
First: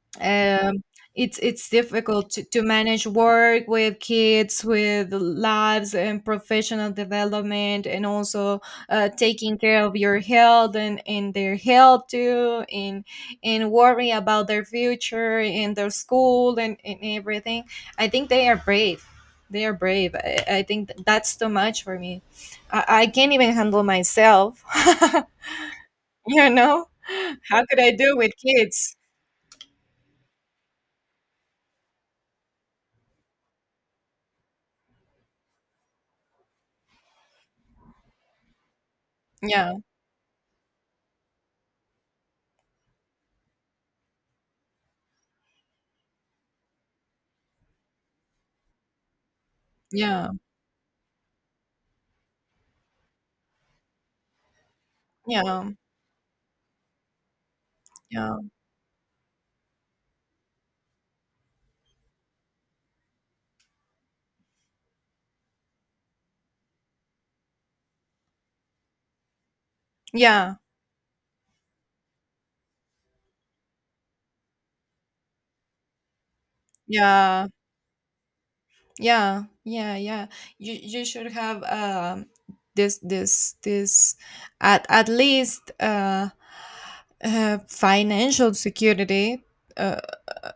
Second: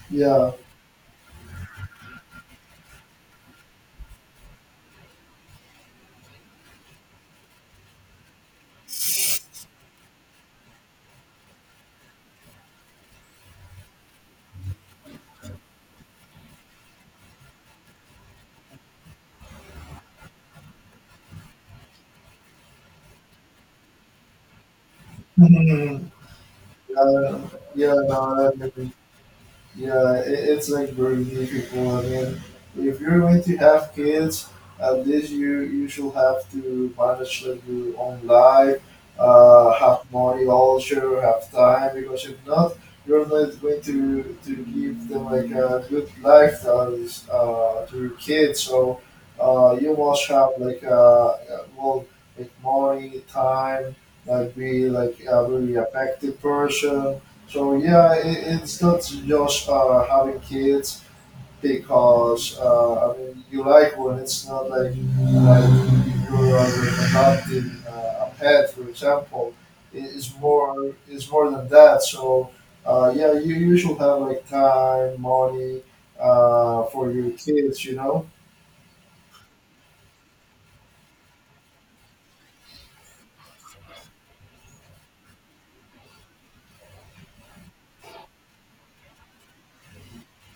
Yeah.
um, it's it's difficult to, to manage work with kids, with lives, and professional development, and also uh, taking care of your health and, and their health too, and and worry about their future and their school and, and everything. I think they are brave, they are brave. i, I think th- that's too much for me. i, I can't even handle myself.
Yeah.
You know. How could I
Yeah.
do with
No.
kids?
Yeah, it, it's like very difficult. I mean, if you're going to have kids, at least you you should have to manage like your own life, uh,
Yeah,
have money also, have time. Because if not, you're not going to to give them like a good lifestyle uh, to your kids. So uh, you must
yeah.
have like uh, uh, well, like money, time, like be like a
Yeah,
very effective person, so yeah,
yeah,
it, it's not just uh, having kids because uh, I mean you like one. It's not like like if you're uh, adopting uh, a pet, for example. It- It's
yeah,
more, it's more than that. So uh, yeah, you, you should have like time, money uh, for your
yeah,
kids. You know.
yeah, yeah, yeah. You you should have um this this this at at least uh, uh financial security uh,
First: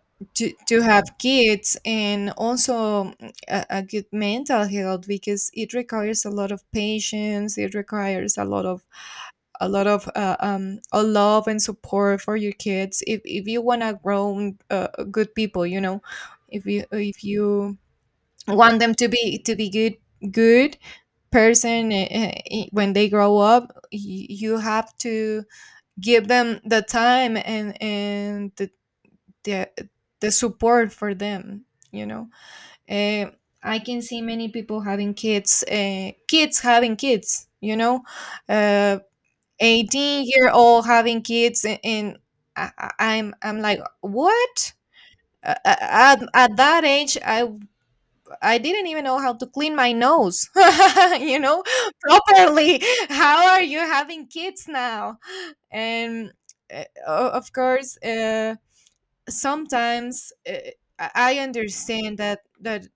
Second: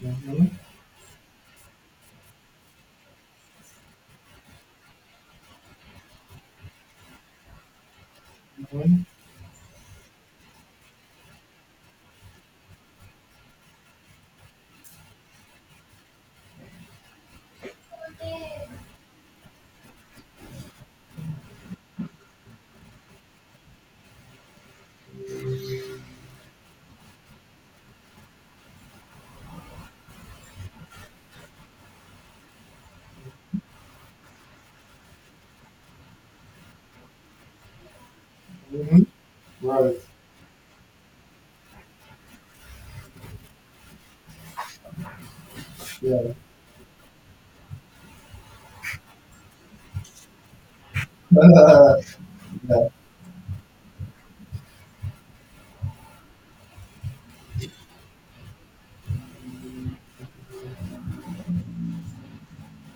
Hmm.
to, to have kids, and also mm, a, a good mental health, because it requires a lot of patience, it requires a lot of
Hmm.
a lot of uh, um, a love and support for your kids, if, if you want to grow uh, good people, you know. If you if you want them to be to be good good person uh, uh, I- when they grow up, y- you have to give them the time and and the the the support for them, you know. Eh, I can see many people having kids, uh, kids having kids, you know. uh,
Hmm. Right.
eighteen year old having kids, and, and I, I- i'm I'm like, what? Uh, uh, at,
Yeah.
at that age i I didn't even know how to clean my nose. You know,
Yeah.
properly.
Right.
How are you having kids now? And uh, o- of course uh sometimes uh, I understand that that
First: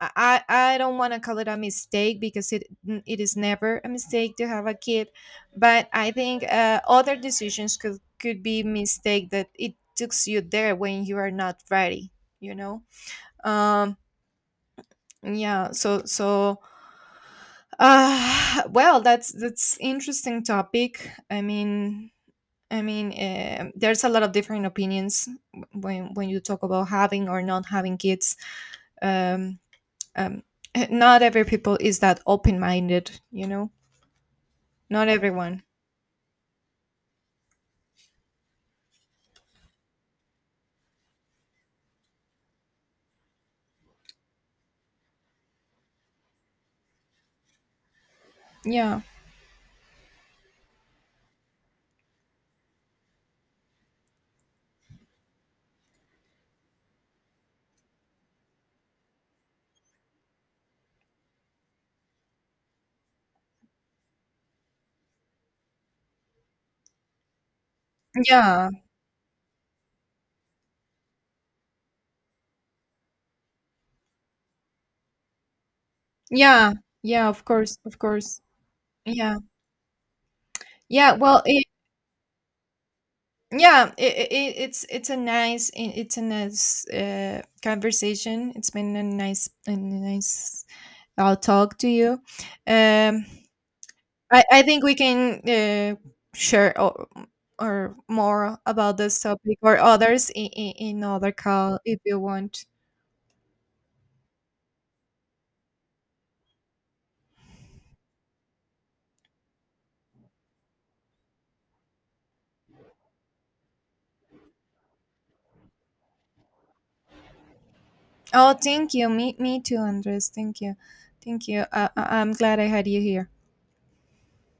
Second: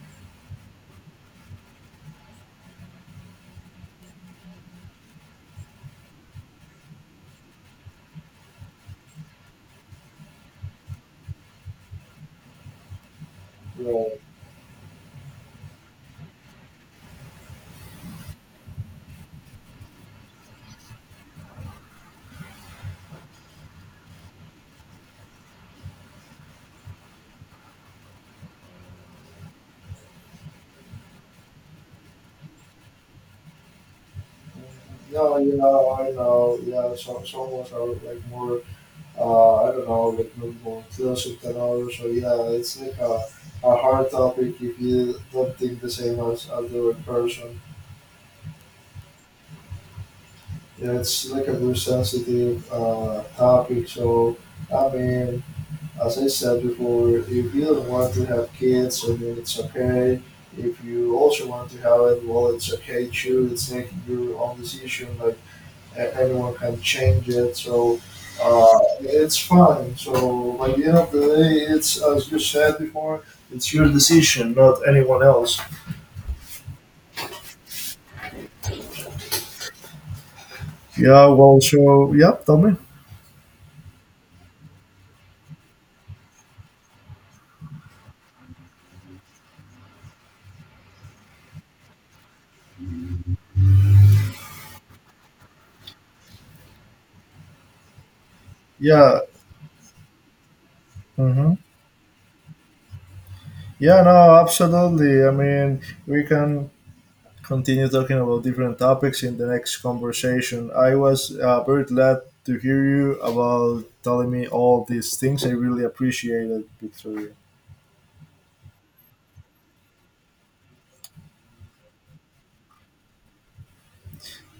I I don't want to call it a mistake, because it it is never a mistake to have a kid, but I think uh, other decisions could could be mistake that it takes you there when you are not ready. You know. Um. Yeah. So so. Uh, well, that's that's interesting topic. I mean. I mean, um there's a lot of different opinions when when you talk about having or not having kids. um, um, eh, Not every people is that open-minded, you know. Not
No, you
everyone.
know, I know. Yeah, some some of us are like more uh, I don't know, like maybe relationship and all. So yeah, it's like a, a hard topic if you don't think the same as other person.
Yeah,
Yeah, it's like a very sensitive uh, topic. So I mean, as I said before, if you don't want to have kids, I mean, it's okay. If you also want to have it, well, it's okay too. It's like your own decision. Like anyone can change it. So
yeah,
uh, it's fine. So by the end of the day, it's as you said before, it's your decision, not anyone else.
yeah, yeah, of course, of course, yeah, yeah,
Yeah.
well
Well.
it,
So yeah. Tell me.
yeah it, it, it's it's a nice I- it's a nice uh, conversation. It's been a nice, a nice I'll talk to you, um I I think we can uh, share or, or more about
Yeah.
this topic or others in, in, in other
Mm-hmm.
call if you want.
Yeah. No. Absolutely. I mean, we can continue talking about different topics in the next conversation. I was uh, very glad to hear you about telling me all these things. I really appreciate it, Victoria.
Oh, thank you. Me, me too, Andres. Thank you. Thank you. Uh, I- I'm glad I had you here.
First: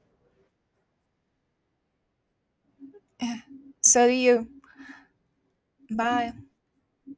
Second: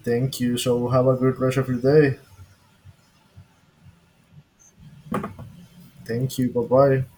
Thank you. So have a good rest of your day.
So do you.
Thank
Bye.
you. Bye bye.